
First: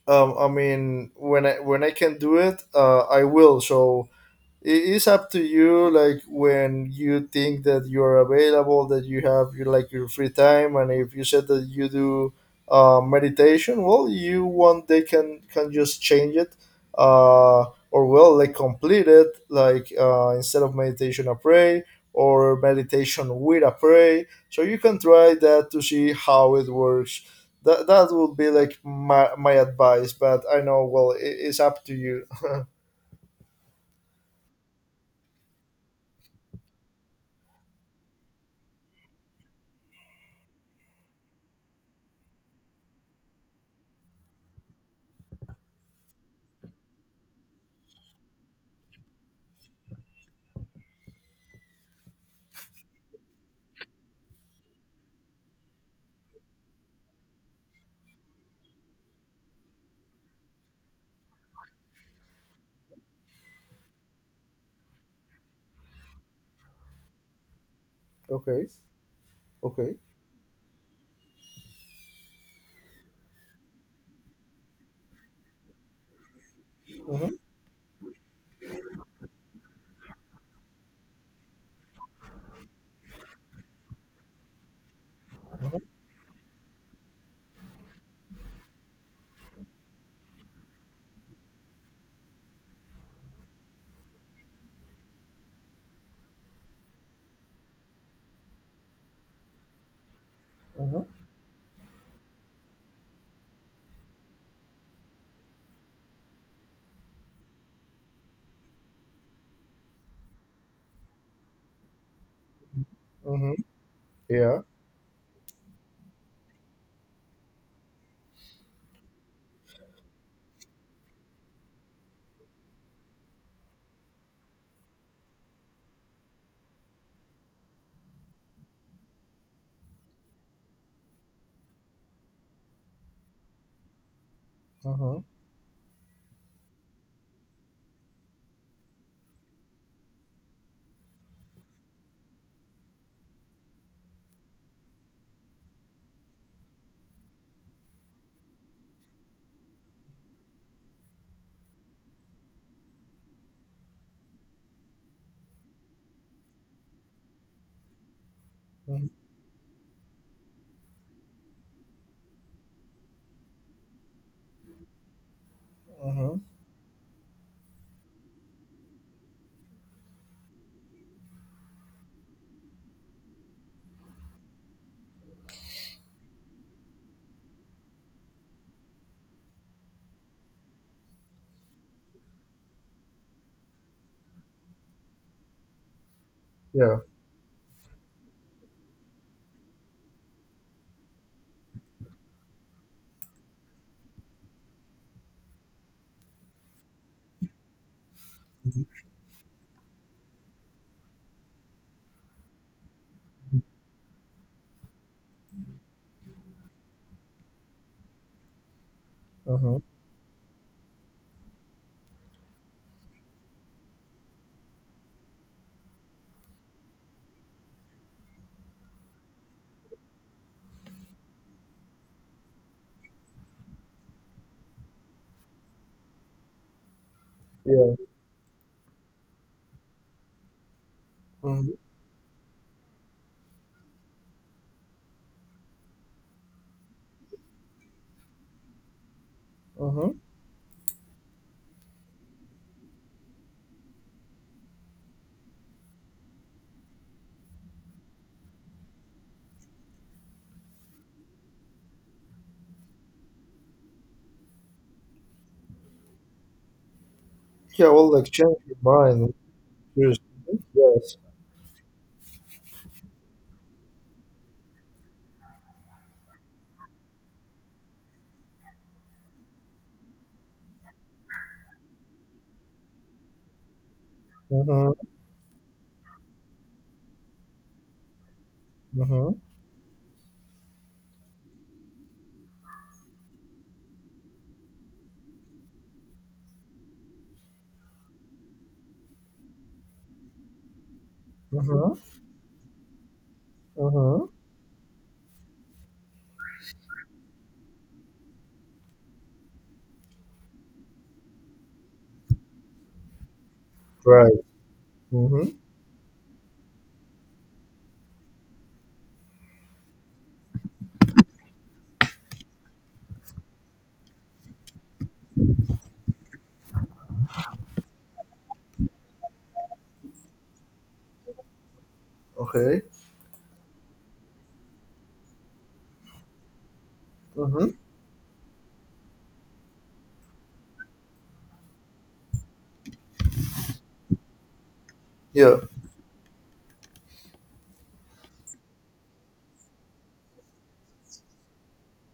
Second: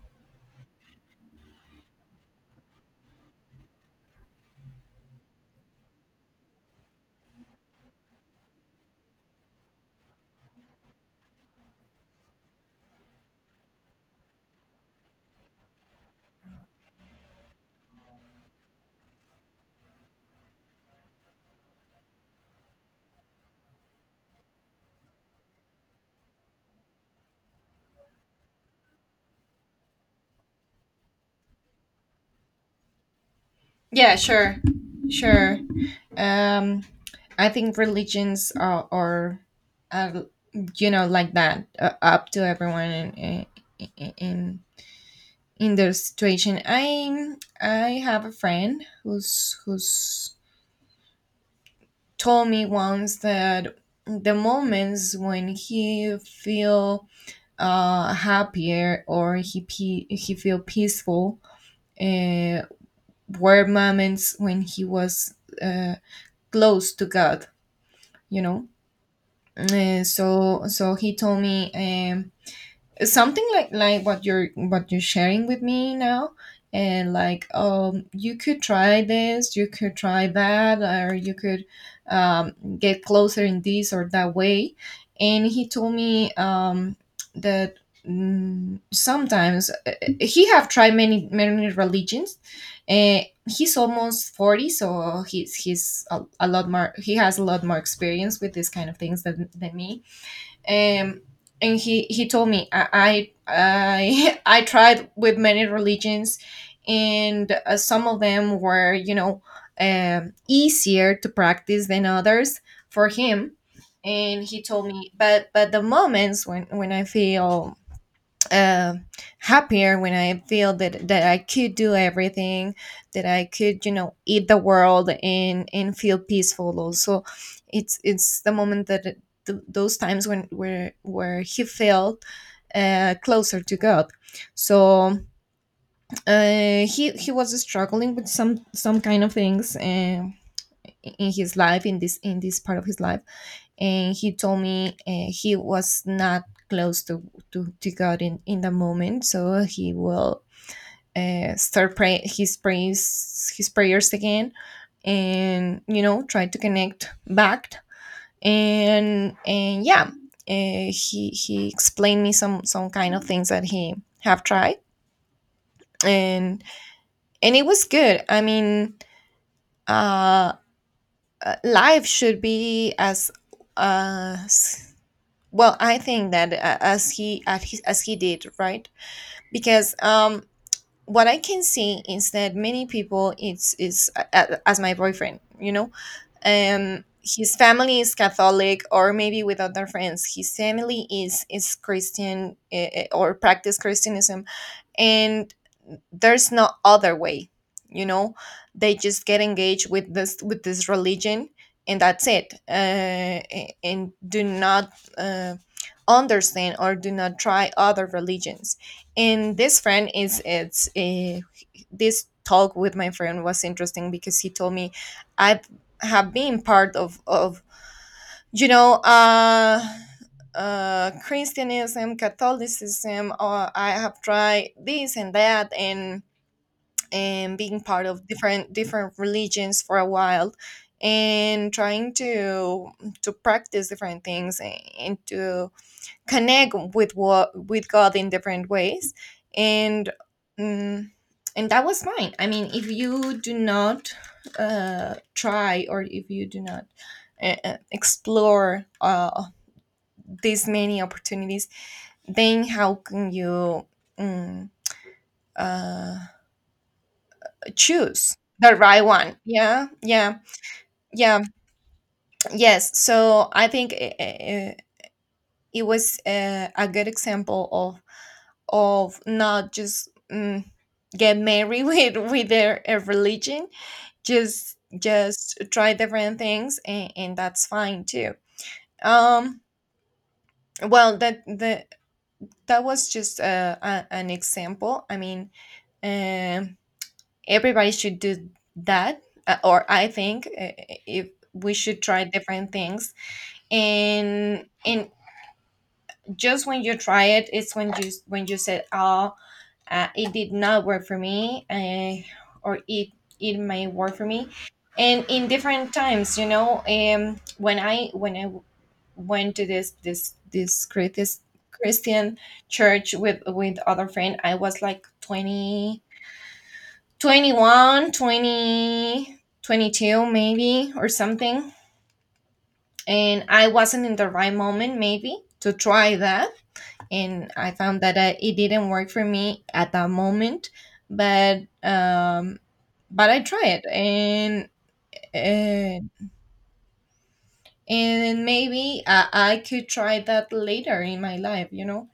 um, I mean, when i when i can do it, uh, I will. So it is up to you, like, when you think that you're available, that you have your, like, your free time. And if you said that you do uh, meditation, well, you want, they can can just change it, uh, or well, like complete it, like uh, instead of meditation a pray, or meditation with a pray. So you can try that to see how it works. That, that would be like my, my advice, but I know, well, it's up to you. Yeah, sure. Sure. um I think religions are, are, are you know like that, uh, up to everyone in, in in in their situation. I i have a friend who's who's told me once that the moments when he feel, uh, happier, or he pe- he feel peaceful, uh, were moments when he was, uh, close to God, you Okay, know. okay. Uh, so so he told me. Um, something like like what you're what you're sharing with me now, and like um you could try this, you could try that, or you could um, get closer in this or that way. And he Mhm, told me, um that, mm, sometimes, uh, uh, he have tried many many religions, and he's almost forty, so he's he's a, a lot more he has a lot more experience with this kind of things than, than me. mhm, um, and he he told me, I I I, tried with many religions, and uh, some of them were, you know um, easier to practice than others, for mhm, him. And he yeah, told me, but but the moments, when when I feel, uh, happier, when I feel that that I could do everything, that I could you know eat the world, and and feel peaceful. Also, it's it's the moment that it- th- those times when where where he felt, uh, closer to God. So mhm, uh, he he was struggling with some some kind of things. Uh, in his life, in this in this part of his life. And he told me, uh, he was not close to, to, to God in, in the moment, so he will, uh, start pray- his praise his prayers again, and you know try to connect back, mhm, and and yeah, uh, he he explained me some some kind of things that he have tried, mhm, and and it was good. I mean, uh, uh, life should be as— uh, s- Well, I think that, uh, as he as he, as he did, right? Because, um, what I can see is that many people, it's is uh, as my boyfriend, you know, yeah, um His family is Catholic, or maybe with other friends, his family is is Christian, eh, eh, or practice Christianism. And there's no other way you know they just get engaged with this with this religion, and that's it. Uh, a- and do not, uh, understand, or do not try other religions. And mhm, this friend is it's uh, This talk with my friend was interesting, because he told me, I've have been part of of you know uh uh Christianism, Catholicism. uh, I have tried this and that, and and being yeah, part of different different religions for a while, and mhm, trying to to practice different things, and, and to connect with what with God in different ways. and mhm. mm and that was mine. I mean, if you do not, uh, try, or if you do not, uh, uh, explore, uh, these many opportunities, then how can you mm uh, Yeah, well, like choose change the your right mind, one? Yeah, seriously. yeah, Yes. yeah, yes. So I think. Uh, uh, it was, uh, a good example of of not just, mm, get married with with their a religion. just Mhm, just try different things, and, and that's fine too. mhm, um well that the that was just uh a, an example, I mean. um Everybody should do that, uh, or I think, uh, if we mhm, should try different things. mhm. And and just when you try it, it's when you when you said, oh, uh, it did not work for me. Uh, or it it may work for Right. me. And in Mhm. different times, you know um when i when i went to this this this crit- this Christian church with with other friend. I was like twenty twenty one twenty twenty two maybe, or something. Okay. And I wasn't in the right moment maybe to try that. And Mhm. I found that, I, it didn't work for me at that moment. But um, but I tried, and Yeah. and, and maybe I, I could try that later in my life, you know,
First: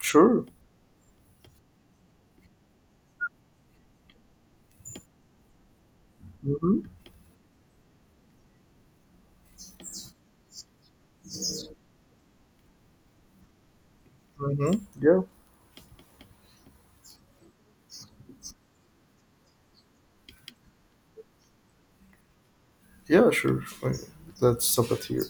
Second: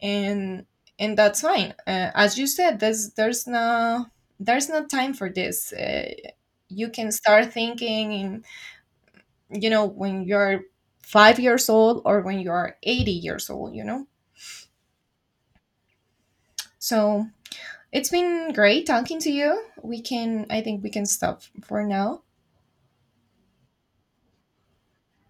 Sure. and and that's fine. Uh, as you said, there's there's no there's no time for this. Uh, Mhm. You can start thinking, in, you know, when you're five years old, or when you're eighty years old, you know. Mhm. Yeah. So, it's been great talking to you. We can, I think we can stop for now. Yeah. Sure. Okay. Let's stop it here.